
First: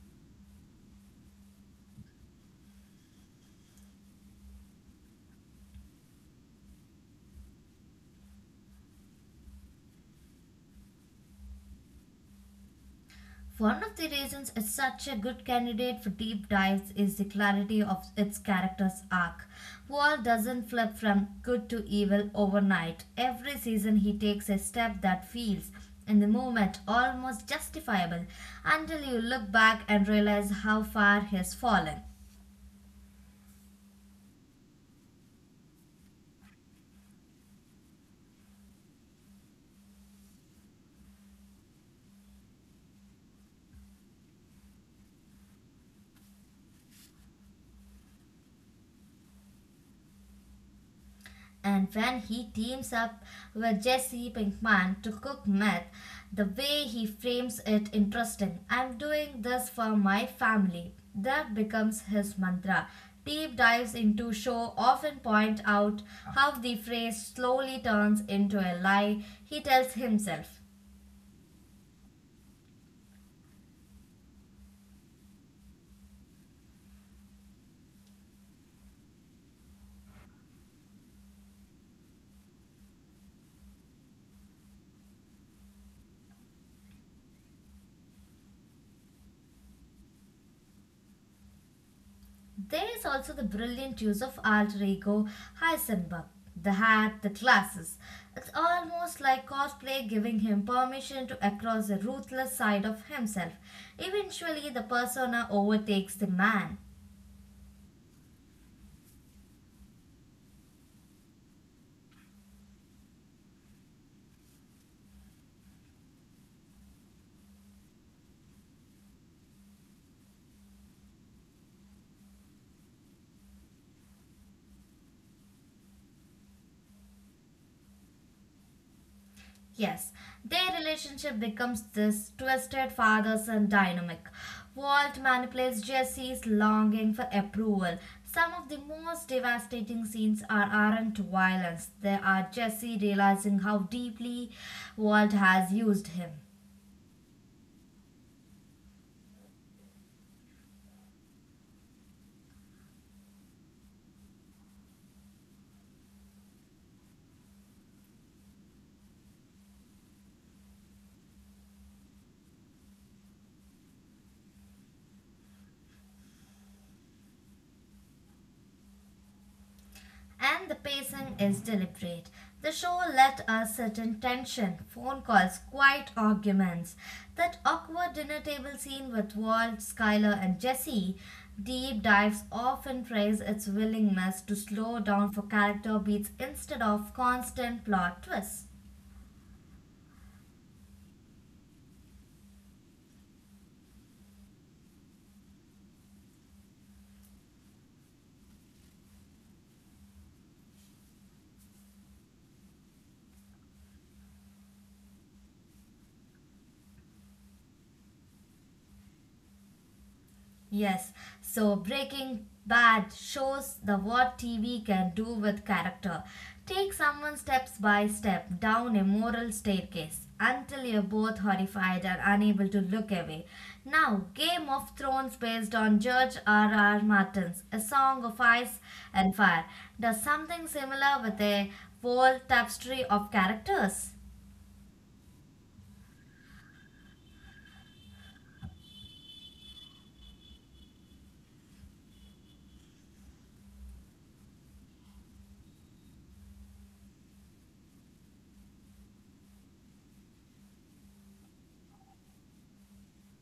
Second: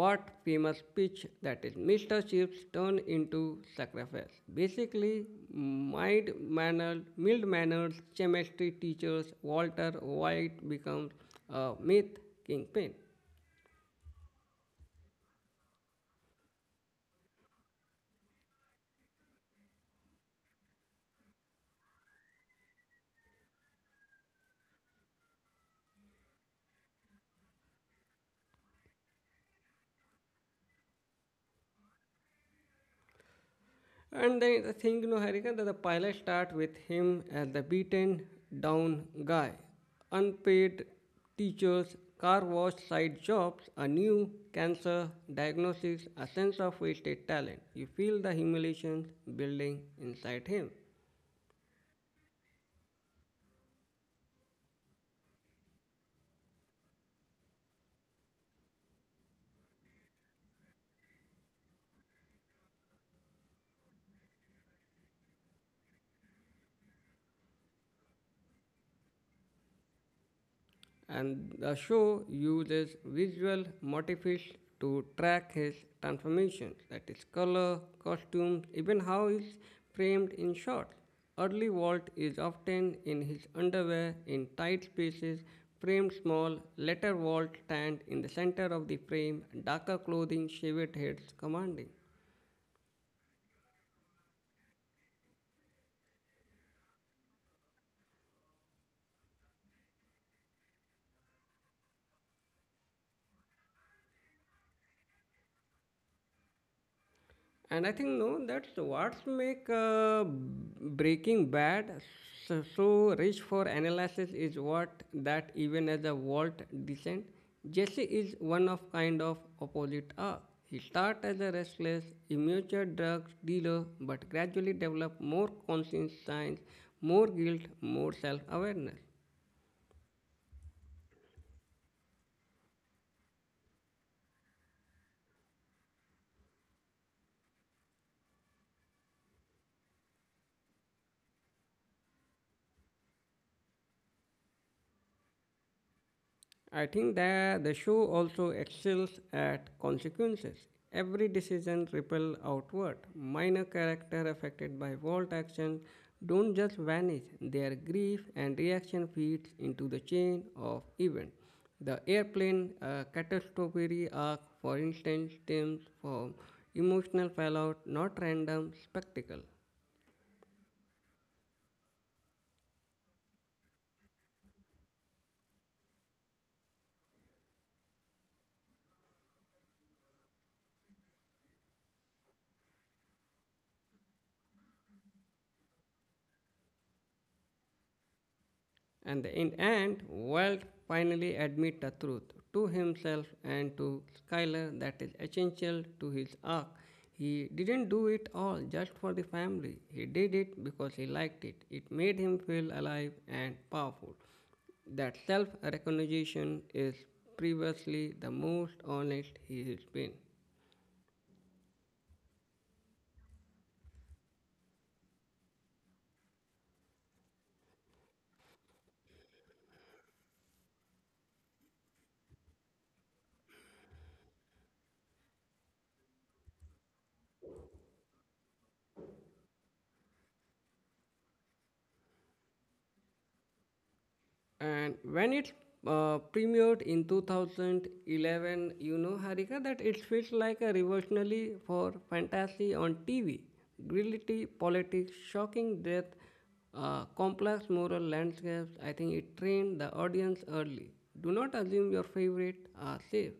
[SPEAKER 1] what famous pitch that is Mister Chips turned into sacrifice. Basically, mild mannered, mild manners chemistry teachers Walter White becomes a myth kingpin.
[SPEAKER 2] One of the reasons it's such a good candidate for deep dives is the clarity of its character's arc. Paul doesn't flip from good to evil overnight. Every season, he takes a step that feels, in the moment, almost justifiable until you look back and realize how far he's fallen.
[SPEAKER 1] And then the thing, you know, Harika, that the pilot start with him as the beaten down guy. Unpaid teachers, car wash side jobs, a new cancer diagnosis, a sense of wasted talent. You feel the humiliation building inside him.
[SPEAKER 2] And when he teams up with Jesse Pinkman to cook meth, the way he frames it interesting. I'm doing this for my family. That becomes his mantra. Deep dives into show often point out how the phrase slowly turns into a lie he tells himself.
[SPEAKER 1] And the show uses visual motifs to track his transformations, that is, color, costumes, even how he's framed in shots. Early Walt is often in his underwear in tight spaces, framed small. Later Walt stands in the center of the frame, darker clothing, shaved heads commanding.
[SPEAKER 2] There is also the brilliant use of alter ego Heisenberg, the hat, the glasses. It's almost like cosplay giving him permission to across the ruthless side of himself. Eventually, the persona overtakes the man.
[SPEAKER 1] And i think no that's what's make uh, breaking bad so, so rich for analysis is what that even as a walt descent jesse is one of kind of opposite are he start as a restless immature drug dealer but gradually develop more conscience more guilt more self-awareness.
[SPEAKER 2] Yes, their relationship becomes this twisted father son dynamic. Walt manipulates Jesse's longing for approval. Some of the most devastating scenes are, aren't violence, they are Jesse realizing how deeply Walt has used him.
[SPEAKER 1] I think that the show also excels at consequences. Every decision ripple outward. Minor character affected by Walt action don't just vanish. Their grief and reaction feeds into the chain of event. The airplane uh, catastrophe arc, for instance, stems from emotional fallout, not random spectacle.
[SPEAKER 2] And the pacing is deliberate. The show let us sit in tension, phone calls, quiet arguments. That awkward dinner table scene with Walt, Skyler, and Jesse. Deep dives often praise its willingness to slow down for character beats instead of constant plot twists.
[SPEAKER 1] And in end, Walt finally admit the truth to himself and to Skyler that is essential to his arc. He didn't do it all just for the family. He did it because he liked it. It made him feel alive and powerful. That self recognition is previously the most honest he has been.
[SPEAKER 2] Yes, so Breaking Bad shows the what T V can do with character. Take someone steps by step down a moral staircase until you're both horrified and unable to look away. Now, Game of Thrones, based on George R. R. Martin's A Song of Ice and Fire, does something similar with a whole tapestry of characters.
[SPEAKER 1] And when it uh, premiered in two thousand eleven, you know, Harika, that it feels like a revolutionary for fantasy on T V. Grility, politics, shocking death, uh, complex moral landscapes. I think it trained the audience early. Do not assume your favorite are safe.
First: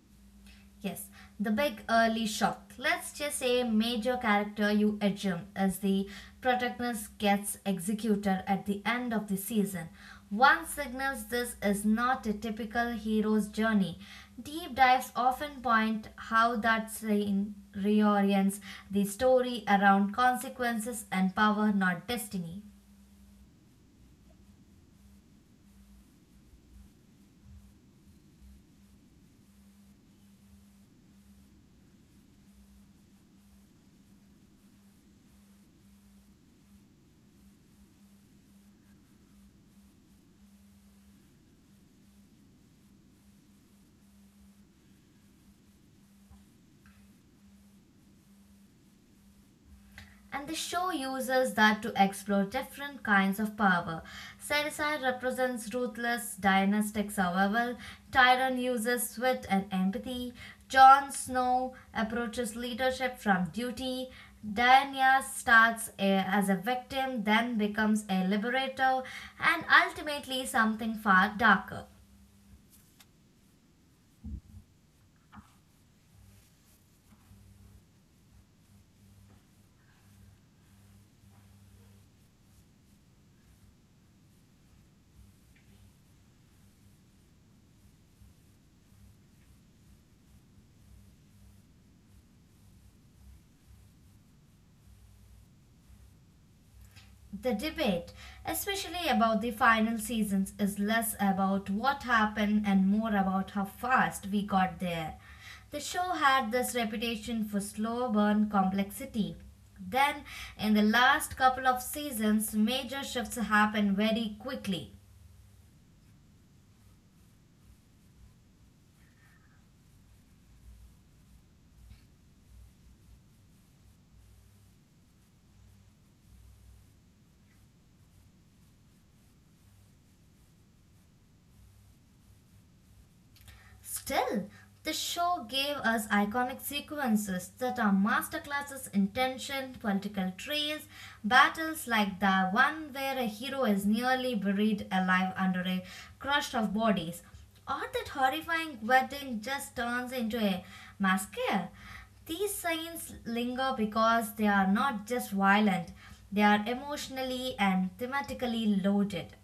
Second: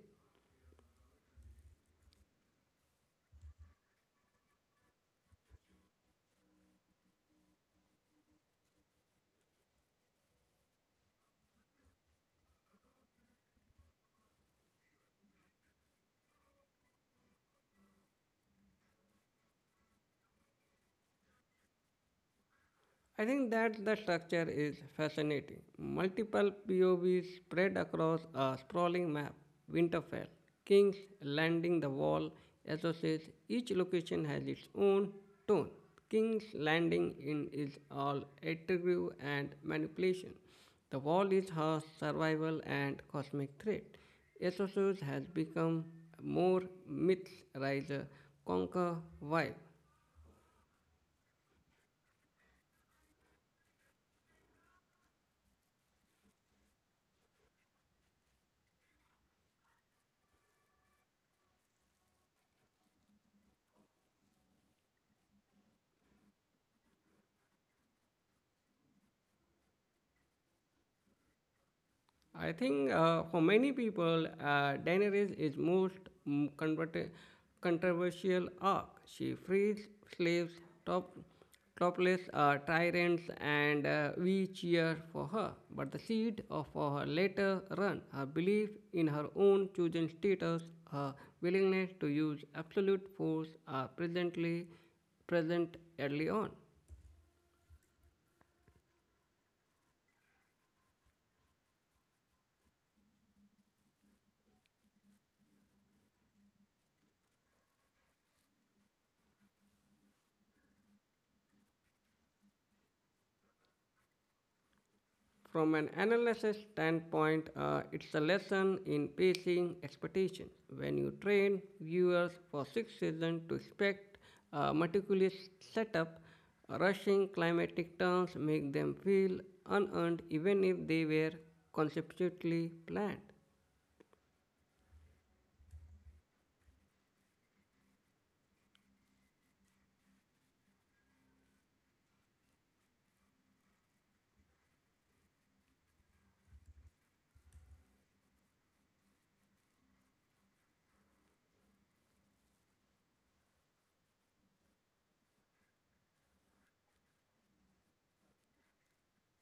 [SPEAKER 2] Yes, the big early shock. Let's just say major character you assume as the protagonist gets executed at the end of the season. One signals this is not a typical hero's journey. Deep dives often point how that scene reorients the story around consequences and power, not destiny.
[SPEAKER 1] I think that the structure is fascinating. Multiple P O Vs spread across a sprawling map. Winterfell, King's Landing, the Wall, associates each location has its own tone. King's Landing in is all intrigue and manipulation. The wall is her survival and cosmic threat. Essos has become more myths riser conquer vibe.
[SPEAKER 2] And the show uses that to explore different kinds of power. Cersei represents ruthless dynastic survival, Tyrion uses wit and empathy, Jon Snow approaches leadership from duty, Daenerys starts a- as a victim, then becomes a liberator, and ultimately something far darker.
[SPEAKER 1] I think uh, for many people, uh, Daenerys is most mm, convert- controversial arc. She frees slaves, top, topless uh, tyrants, and uh, we cheer for her. But the seed of for her later run, her belief in her own chosen status, her willingness to use absolute force are presently present early on.
[SPEAKER 2] The debate, especially about the final seasons, is less about what happened and more about how fast we got there. The show had this reputation for slow burn complexity. Then, in the last couple of seasons, major shifts happened very quickly.
[SPEAKER 1] From an analysis standpoint, uh, it's a lesson in pacing expectations. When you train viewers for six seasons to expect a meticulous setup, rushing climatic turns make them feel unearned even if they were conceptually planned.
[SPEAKER 2] Still, the show gave us iconic sequences that are masterclasses in tension, political trails, battles like the one where a hero is nearly buried alive under a crush of bodies, or that horrifying wedding just turns into a massacre. These scenes linger because they are not just violent, they are emotionally and thematically loaded.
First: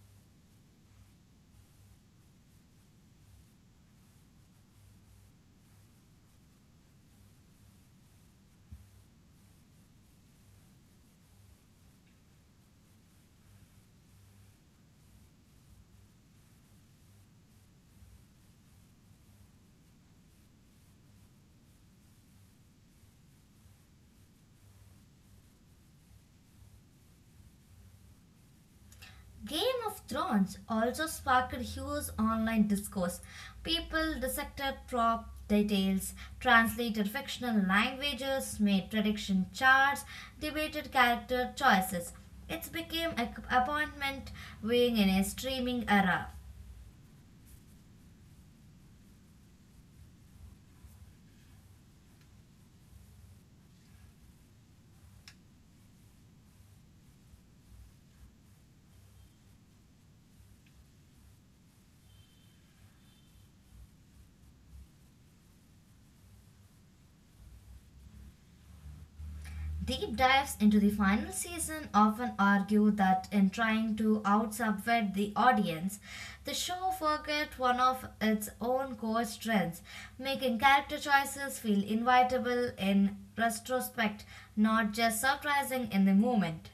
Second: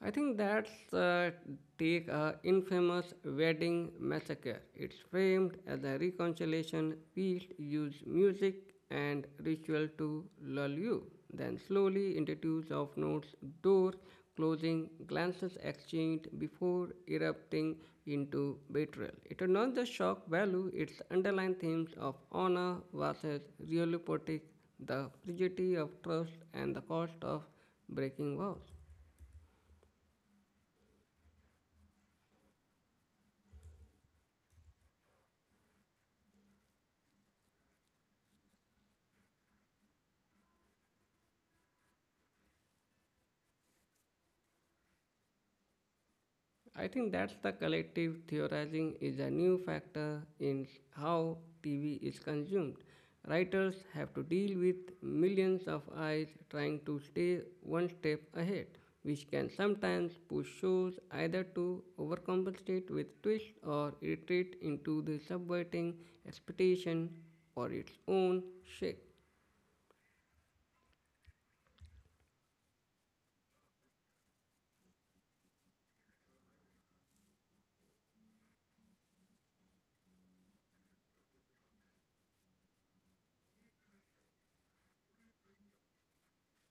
[SPEAKER 1] I think that's uh, take a infamous wedding massacre. It's framed as a reconciliation piece, use music and ritual to lull you. Then slowly introduce of notes, door closing, glances exchanged before erupting into betrayal. It is not the shock value; it's underlying themes of honor versus real the fragility of trust, and the cost of breaking vows.
[SPEAKER 2] Game of Thrones also sparked huge online discourse. People dissected prop details, translated fictional languages, made prediction charts, debated character choices. It became a appointment viewing in a streaming era.
[SPEAKER 1] I think that's the collective theorizing is a new factor in how T V is consumed. Writers have to deal with millions of eyes trying to stay one step ahead, which can sometimes push shows either to overcompensate with twists or retreat into the subverting expectation or its own shape.
[SPEAKER 2] Deep dives into the final season often argue that in trying to outsubvert the audience, the show forgot one of its own core strengths, making character choices feel inevitable in retrospect, not just surprising in the moment.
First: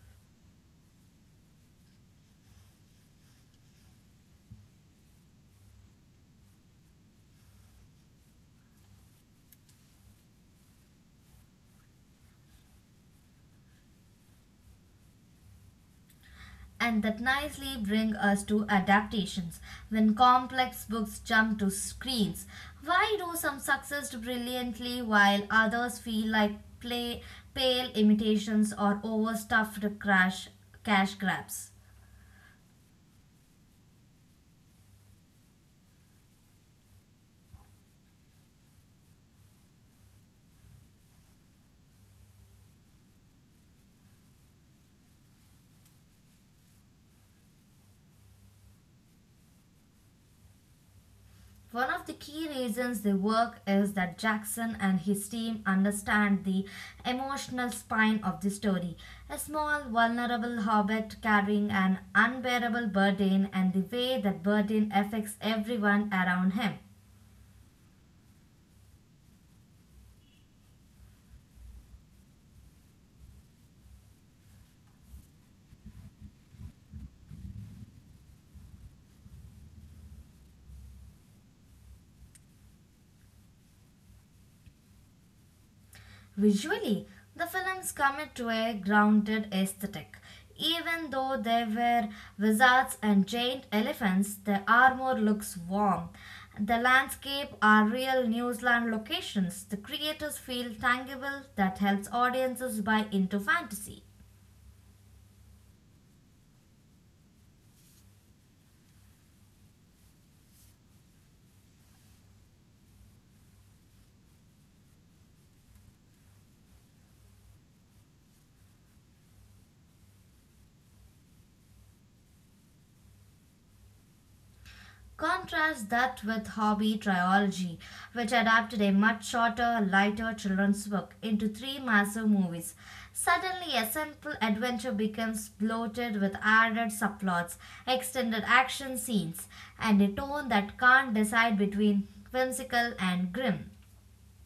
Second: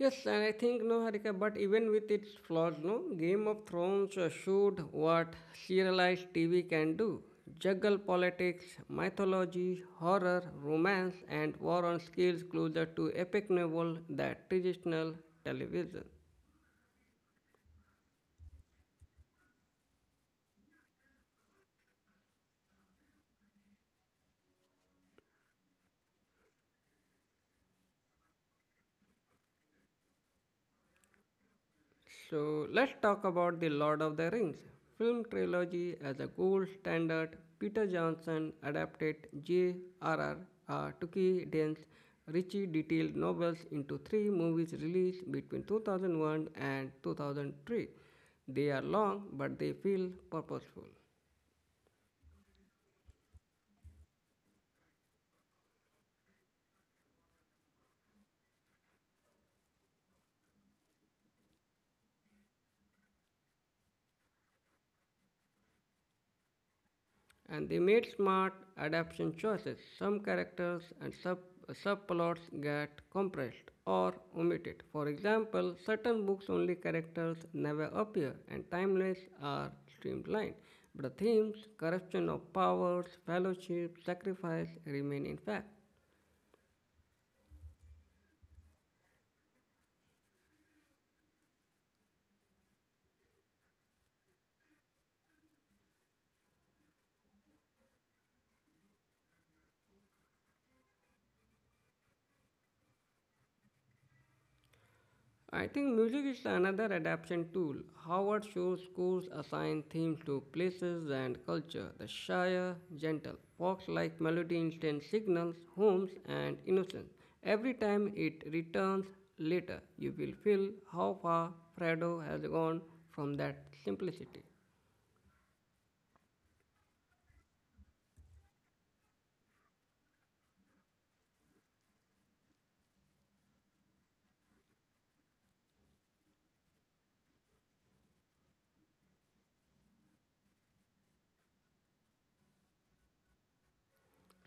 [SPEAKER 1] Yes, and I think no, Harika, but even with its flaws, no, Game of Thrones uh, showed what serialized T V can do juggle politics, mythology, horror, romance, and war on skills closer to epic novel than traditional television.
[SPEAKER 2] And that nicely bring us to adaptations. When complex books jump to screens, why do some success brilliantly while others feel like play, pale imitations or overstuffed crash, cash grabs?
[SPEAKER 1] So let's talk about The Lord of the Rings film trilogy as a gold standard. Peter Jackson adapted J R R. Tolkien's richly detailed novels into three movies released between two thousand one and two thousand three. They are long, but they feel purposeful.
[SPEAKER 2] One of the key reasons they work is that Jackson and his team understand the emotional spine of the story. A small, vulnerable hobbit carrying an unbearable burden and the way that burden affects everyone around him.
[SPEAKER 1] And they made smart adaptation choices. Some characters and sub, subplots get compressed or omitted. For example, certain books only characters never appear and timelines are streamlined. But the themes, corruption of powers, fellowship, sacrifice remain intact.
[SPEAKER 2] Visually, the films commit to a grounded aesthetic. Even though they were wizards and giant elephants, the armor looks warm. The landscape are real New Zealand locations. The creators feel tangible that helps audiences buy into fantasy.
[SPEAKER 1] I think music is another adaptation tool. Howard Shore scores assign themes to places and culture. The Shire, gentle, fox like melody instant signals, homes, and innocence. Every time it returns later, you will feel how far Fredo has gone from that simplicity.
[SPEAKER 2] Contrast that with Hobby Trilogy, which adapted a much shorter, lighter children's book into three massive movies. Suddenly, a simple adventure becomes bloated with added subplots, extended action scenes, and a tone that can't decide between whimsical and grim.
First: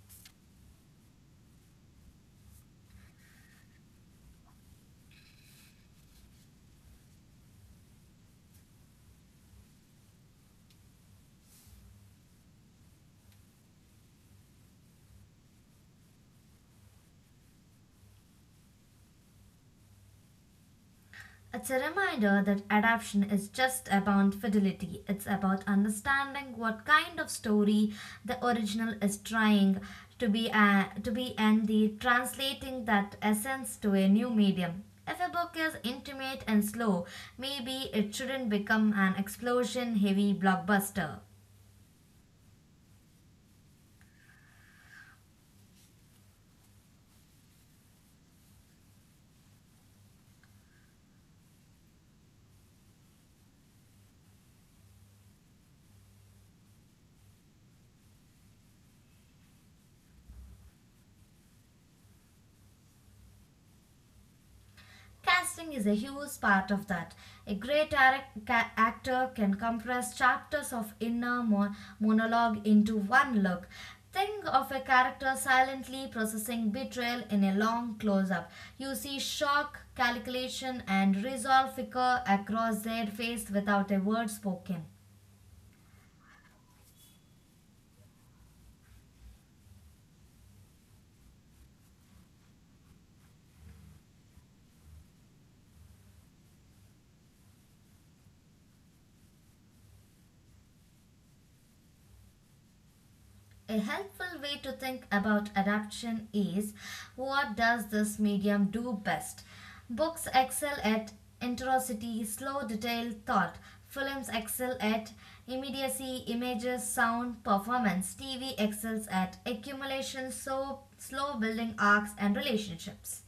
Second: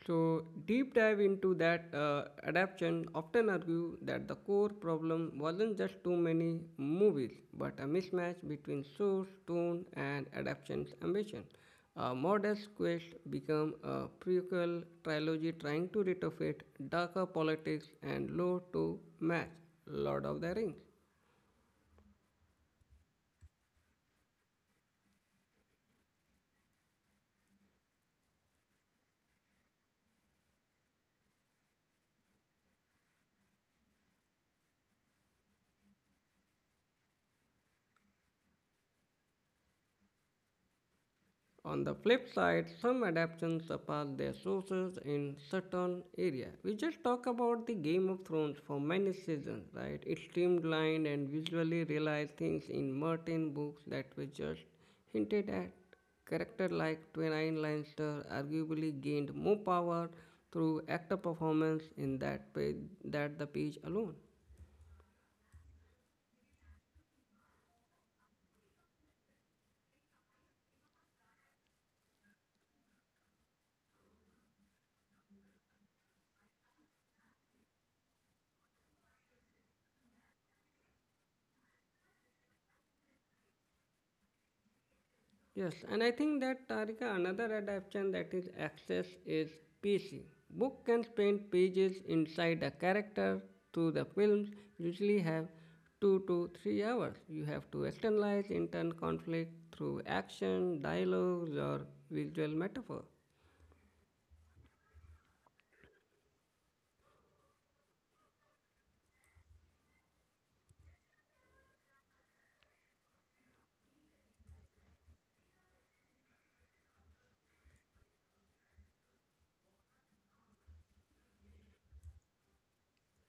[SPEAKER 1] So, deep dive into that uh, adaptation often argue that the core problem wasn't just too many movies, but a mismatch between source, tone, and adaptation's ambition. A modest quest became a prequel trilogy trying to retrofit darker politics and lore to match Lord of the Rings.
[SPEAKER 2] It's a reminder that adaptation is just about fidelity. It's about understanding what kind of story the original is trying to be uh, to be and the translating that essence to a new medium. If a book is intimate and slow, maybe it shouldn't become an explosion heavy blockbuster.
[SPEAKER 1] On the flip side, some adaptations surpass their sources in certain areas. We just talk about the Game of Thrones for many seasons, right? It streamlined and visually realized things in Martin books that were just hinted at. Character like Twenine Lannister arguably gained more power through actor performance in that page that the page alone.
[SPEAKER 2] Casting is a huge part of that. A great actor can compress chapters of inner monologue into one look. Think of a character silently processing betrayal in a long close up. You see shock, calculation, and resolve flicker across their face without a word spoken.
[SPEAKER 1] Yes, and I think that Tarika, another adaptation that is access is P C. Book can spend pages inside a character through the films usually have two to three hours. You have to externalize internal conflict through action, dialogues, or visual metaphor.
[SPEAKER 2] A helpful way to think about adaptation is what does this medium do best? Books excel at interosity, slow, detailed thought. Films excel at immediacy, images, sound, performance. T V excels at accumulation, so slow building arcs and relationships.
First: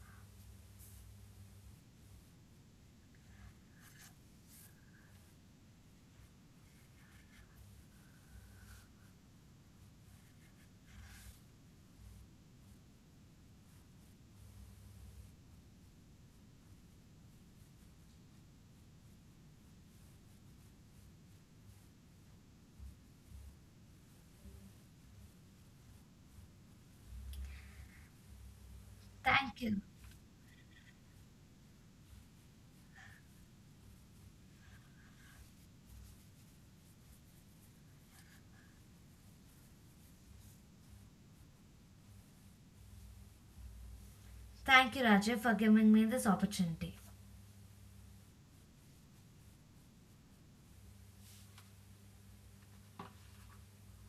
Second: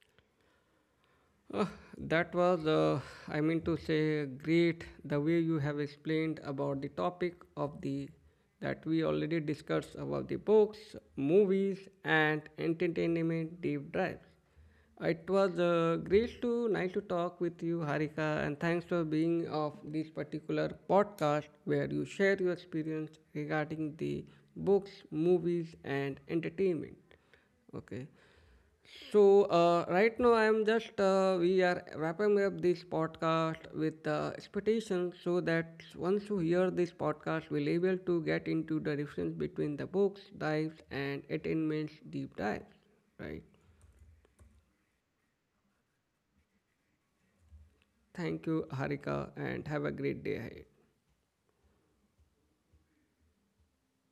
[SPEAKER 1] Uh, that was, uh, I mean to say, great the way you have explained about the topic of the that we already discussed about the books, movies, and entertainment deep dives. It was uh, great to nice to talk with you, Harika, and thanks for being of this particular podcast where you share your experience regarding the books, movies, and entertainment. Okay. So
[SPEAKER 2] Thank
[SPEAKER 1] uh,
[SPEAKER 2] you.
[SPEAKER 1] right now I am just uh, we are wrapping up this podcast with uh, expectations so that once you hear this podcast, we'll able to get into the difference between the books, dives, and attainments deep dives. Right.
[SPEAKER 2] Thank you, Rajiv, for giving me this opportunity.
[SPEAKER 1] Thank you, Harika, and have a great day ahead.